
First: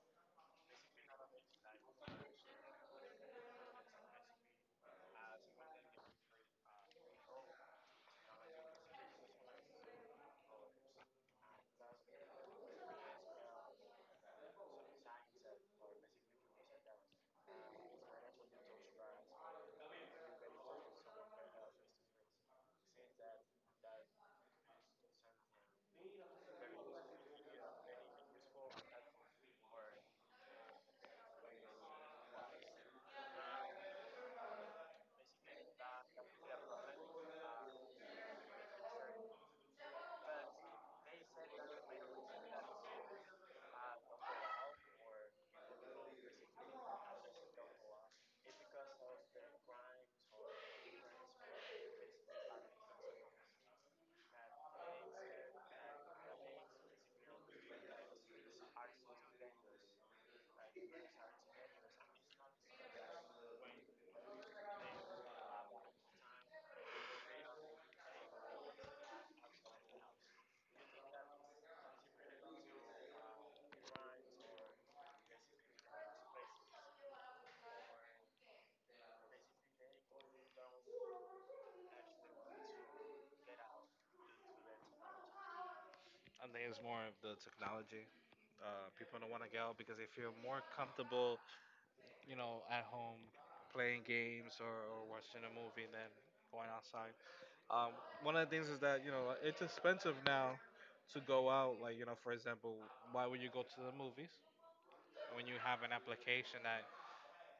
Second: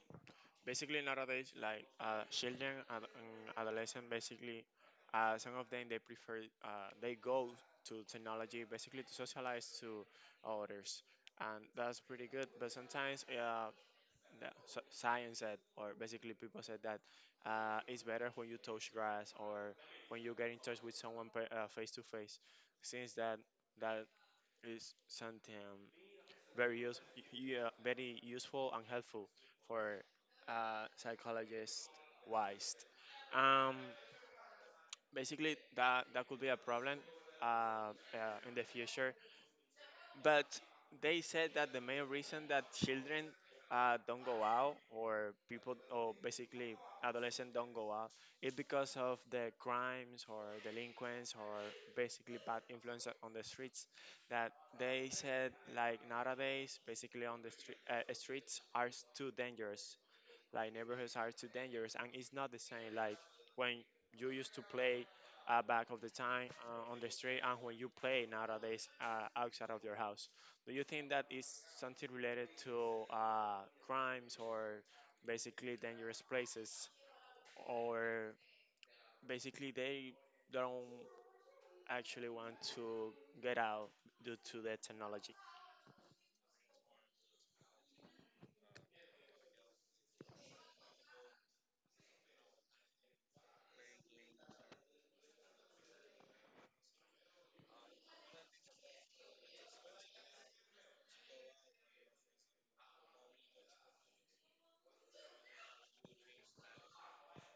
S1: basically nowadays, like, children and adolescent, basically, some of them they go to technology basically to socialize to others, and that's pretty good. But sometimes, that so science said, or basically people said that, it's better when you touch grass, or when you get in touch with someone face to face, since that that is something very, yeah, very useful and helpful for, psychologist wise. Um, basically, that could be a problem in the future, but they said that the main reason that children don't go out, or people, or basically adolescents don't go out, is because of the crimes or delinquents, or basically bad influence on the streets. That, they said, like nowadays basically on the streets are too dangerous, like neighborhoods are too dangerous, and it's not the same. Like when you used to play, back of the time, on the street, and when you play nowadays outside of your house. Do you think that is something related to crimes or basically dangerous places, or basically they don't actually want to get out due to the technology?
S2: I think it's more of the technology. People don't want to get out because they feel more comfortable, you know, at home playing games or watching a movie than going outside. Um, one of the things is that, you know, it's expensive now to go out. Like, you know, for example, why would you go to the movies when you have an application that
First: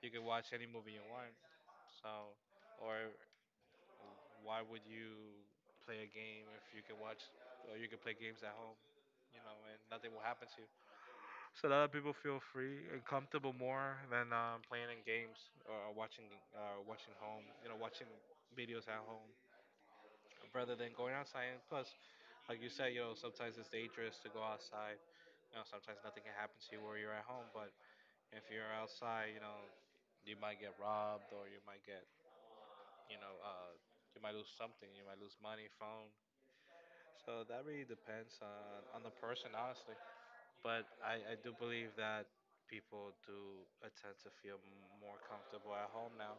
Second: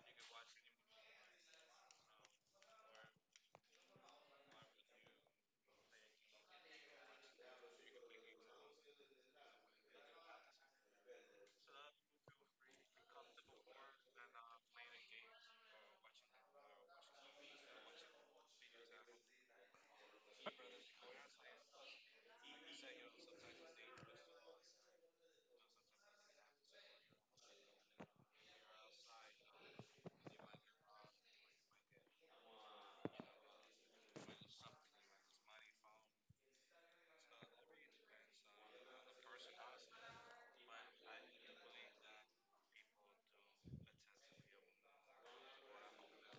S2: you can watch any movie you want? So, or why would you play a game if you can watch or you can play games at home, you know, and nothing will happen to you? So a lot of people feel free and comfortable more than playing in games or watching watching home, you know, watching videos at home rather than going outside. And plus, like you said, you know, sometimes it's dangerous to go outside. You know, sometimes nothing can happen to you where you're at home, but if you're outside, you know, you might get robbed or you might get, you know, you might lose something. You might lose money, phone, so that really depends on the person, honestly. But I do believe that people do tend to feel more comfortable at home now.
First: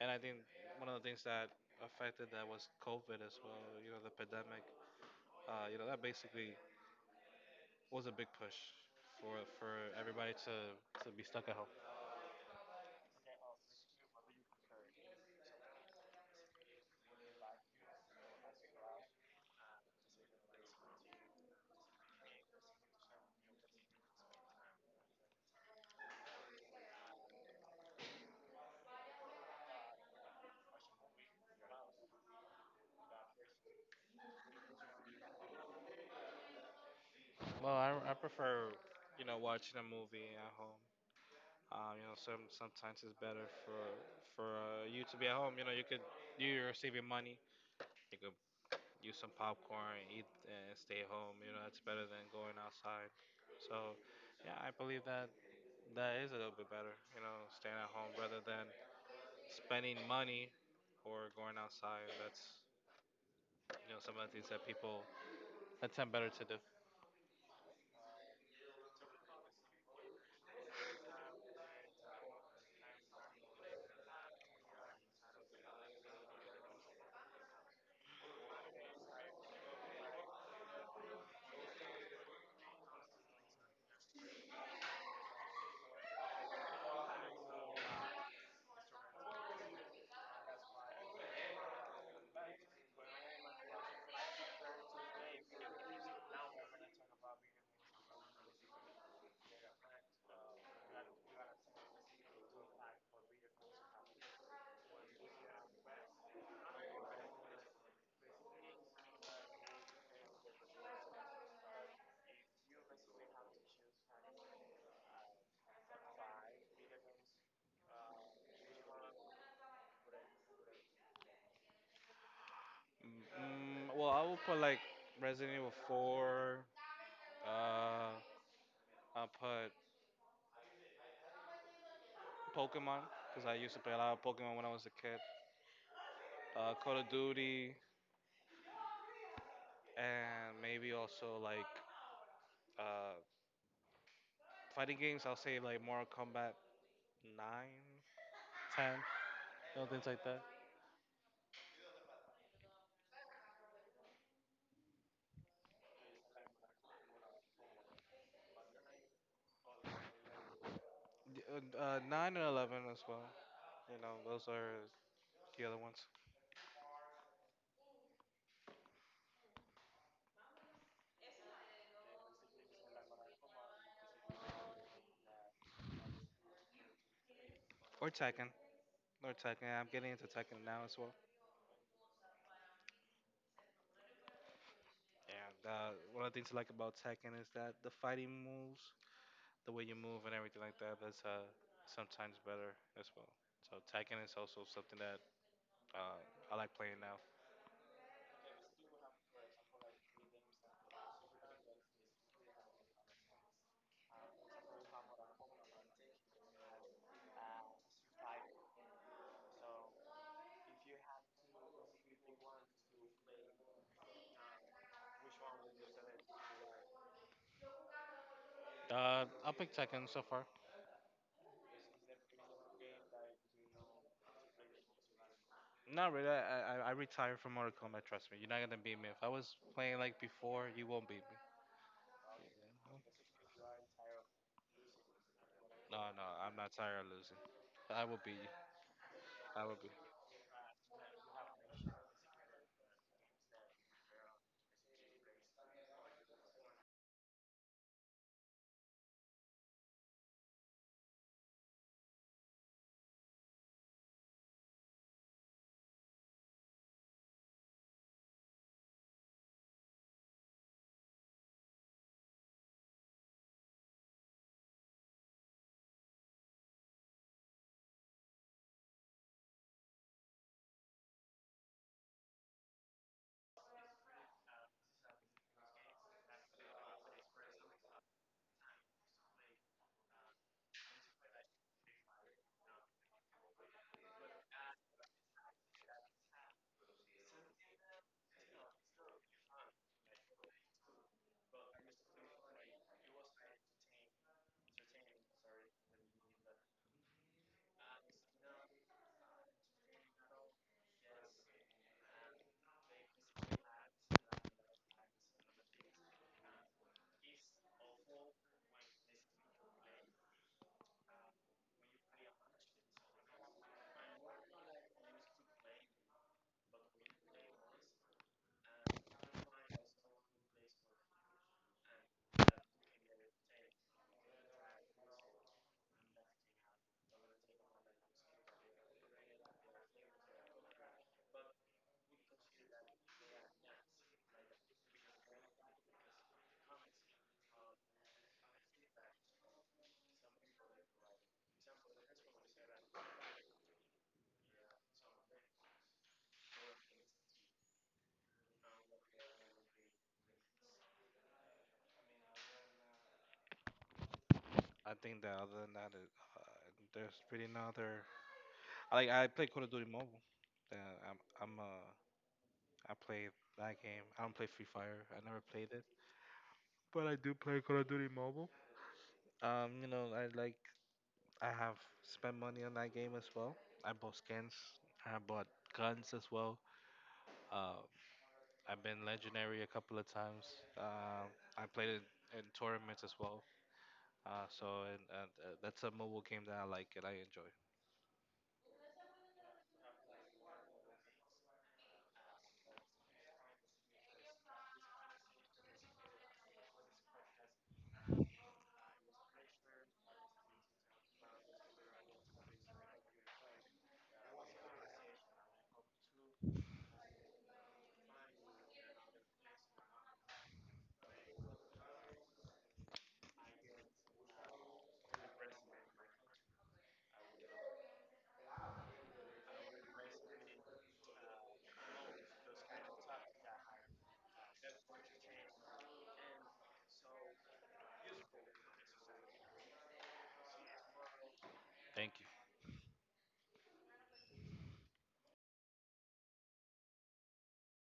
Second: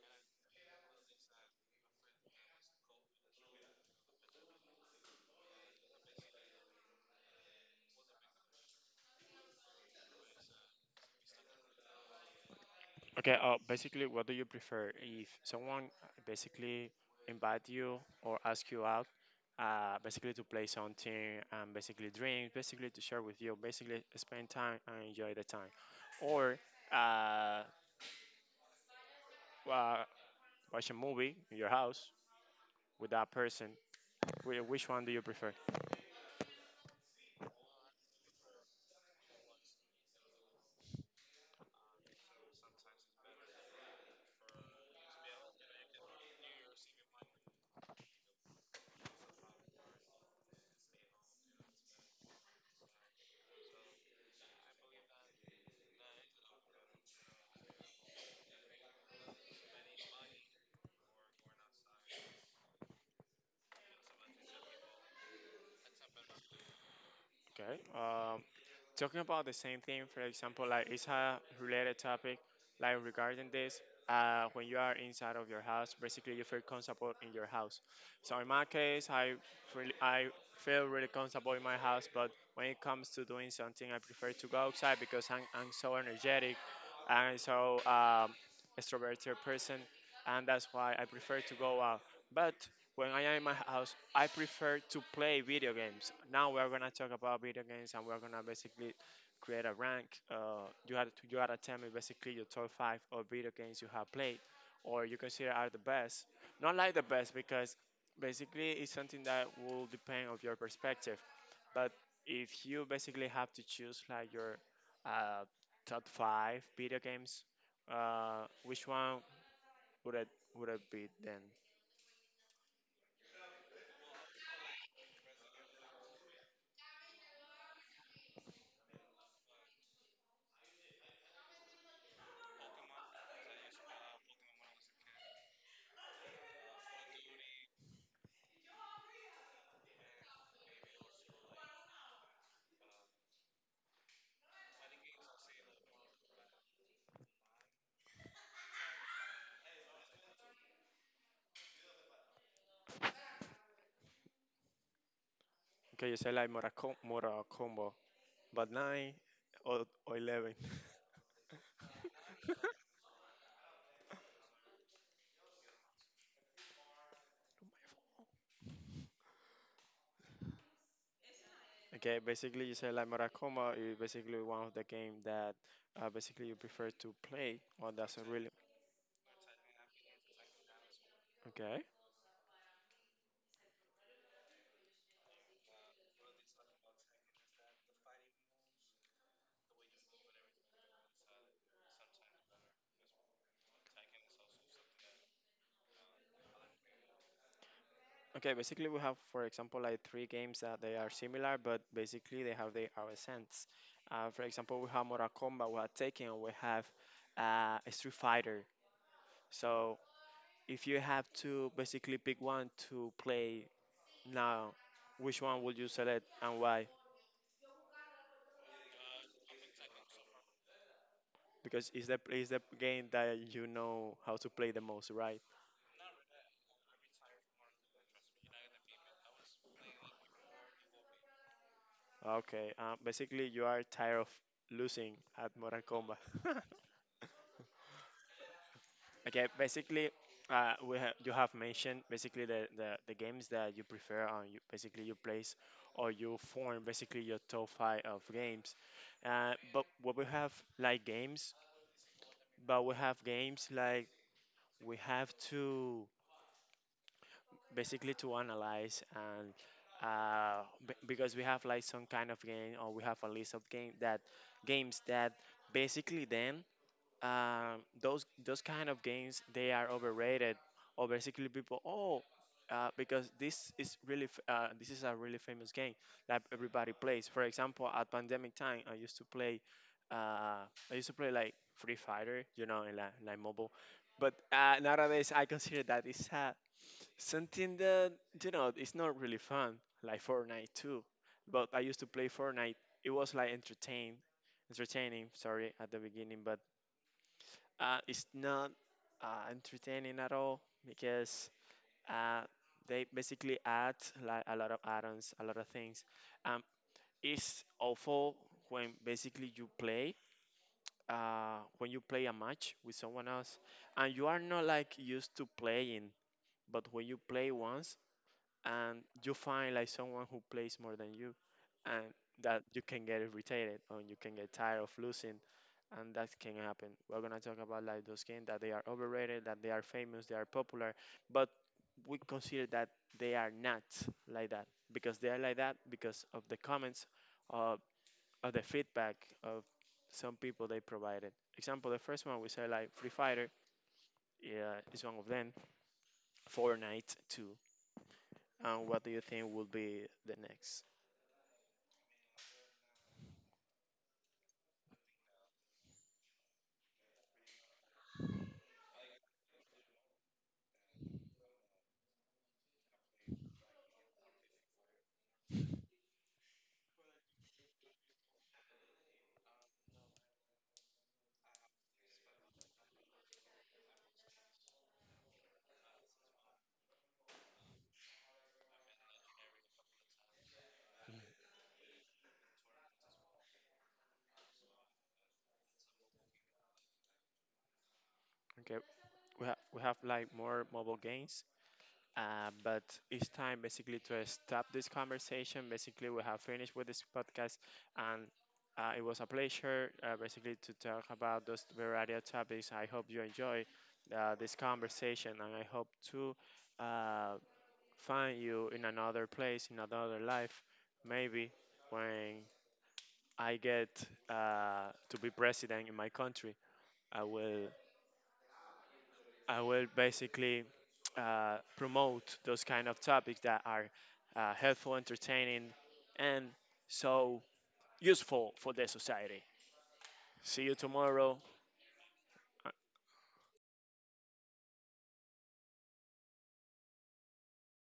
S2: And I think one of the things that affected that was COVID as well, you know, the pandemic. You know, that basically was a big push for everybody to be stuck at home.
S1: Okay, basically, what do you prefer? If someone basically invite you or ask you out, basically to play something and basically drink, basically to share with you, basically spend time and enjoy the time, or uh, wa- watch a movie in your house with that person. Which one do you prefer?
S2: Well, I prefer, you know, watching a movie at home. You know, sometimes it's better for you to be at home. You know, you could you're saving money. You could use some popcorn, eat, and stay home. You know, that's better than going outside. So, yeah, I believe that that is a little bit better. You know, staying at home rather than spending money or going outside. That's you know some of the things that people attempt better to do.
S1: Okay. Talking about the same thing, for example, like it's a related topic, like regarding this, when you are inside of your house, basically you feel comfortable in your house. So in my case, I feel really comfortable in my house, but when it comes to doing something, I prefer to go outside because I'm so energetic and I'm so extroverted person, and that's why I prefer to go out. But when I am in my house, I prefer to play video games. Now we're gonna talk about video games, and we're gonna basically create a rank. You had to, tell me basically your top five of video games you have played, or you consider are the best. Not like the best because basically it's something that will depend of your perspective. But if you basically have to choose like your uh, top five video games, which one would it would it be then?
S2: Mm, well, I will put like Resident Evil 4. Uh, I'll put Pokemon because I used to play a lot of Pokemon when I was a kid. Call of Duty, and maybe also like uh, fighting games, I'll say like Mortal Kombat 9, 10, you know, things like that.
S1: Okay, you say like Moracombo, but 9 or 11. *laughs*
S2: 9 and 11 as well. You know, those are the other ones.
S1: Okay, basically you say like Moracombo is basically one of the game that basically you prefer to play, or
S2: Or
S1: that's a
S2: Tekken.
S1: really
S2: Or Tekken. I'm getting into Tekken now as well.
S1: okay.
S2: And one of the things I like about Tekken is that the fighting moves, the way you move and everything like that, that's sometimes better as well. So Tekken is also something that uh, I like playing now.
S1: Okay, basically we have, for example, like three games that they are similar, but basically they have their own sense. For example, we have Mortal Kombat, we have Tekken, we have Street Fighter. So if you have to basically pick one to play now, which one would you select and why?
S2: I'll pick Tekken so far.
S1: Because it's the game that you know how to play the most, right?
S2: Not really. I retired from Mortal Kombat. Trust me, you're not gonna beat me. If I was playing like before, you won't beat me.
S1: Okay. Basically, you are tired of losing at Mortal
S2: No,
S1: Kombat.
S2: no, I'm
S1: *laughs*
S2: not tired of losing. I will beat you.
S1: Okay.
S2: I will beat.
S1: Basically, you have mentioned basically the games that you prefer and you basically you place or you form basically your top five of games. But what we have like games, but we have games like we have to, basically to analyze and uh, because we have like some kind of game or we have a list of games that basically then those kind of games they are overrated or basically people oh because this is really this is a really famous game that everybody plays. For example, at pandemic time, uh, I used to play like Free Fighter, you know, in like mobile. But nowadays, I consider that it's a something that, you know, it's not really fun, like Fortnite too. But I used to play Fortnite. It was like entertaining, sorry, at the beginning, but it's not entertaining at all because uh, they basically add like a lot of add-ons, a lot of things. Um, it's awful when basically you play, when you play a match with someone else, and you are not like used to playing, but when you play once and you find like someone who plays more than you and that you can get irritated and you can get tired of losing, and that can happen. We're going to talk about like those games that they are overrated, that they are famous, they are popular, but we consider that they are not like that, because they are like that because of the comments, uh, of the feedback of some people they provided. Example, the first one we say like Free Fighter, yeah, is one of them. Fortnite too. And what do you think will be the next?
S2: I think that other than that, it, there's really no other. I like I play Call of Duty Mobile. Uh, I'm I'm uh I play that game. I don't play Free Fire. I never played it, but I do play Call of Duty Mobile. You know, I like I have spent money on that game as well. I bought skins. I bought guns as well. Uh, I've been legendary a couple of times. I played it in tournaments as well. So and that's a mobile game that I like and I enjoy.
S1: Okay, we have like more mobile games, but it's time basically to stop this conversation, basically we have finished with this podcast, and it was a pleasure basically to talk about those variety of topics. I hope you enjoy this conversation, and I hope to uh, find you in another place, in another life, maybe when I get to be president in my country, I will. I will basically promote those kind of topics that are helpful, entertaining, and so useful for the society. See you tomorrow.
S2: Thank you.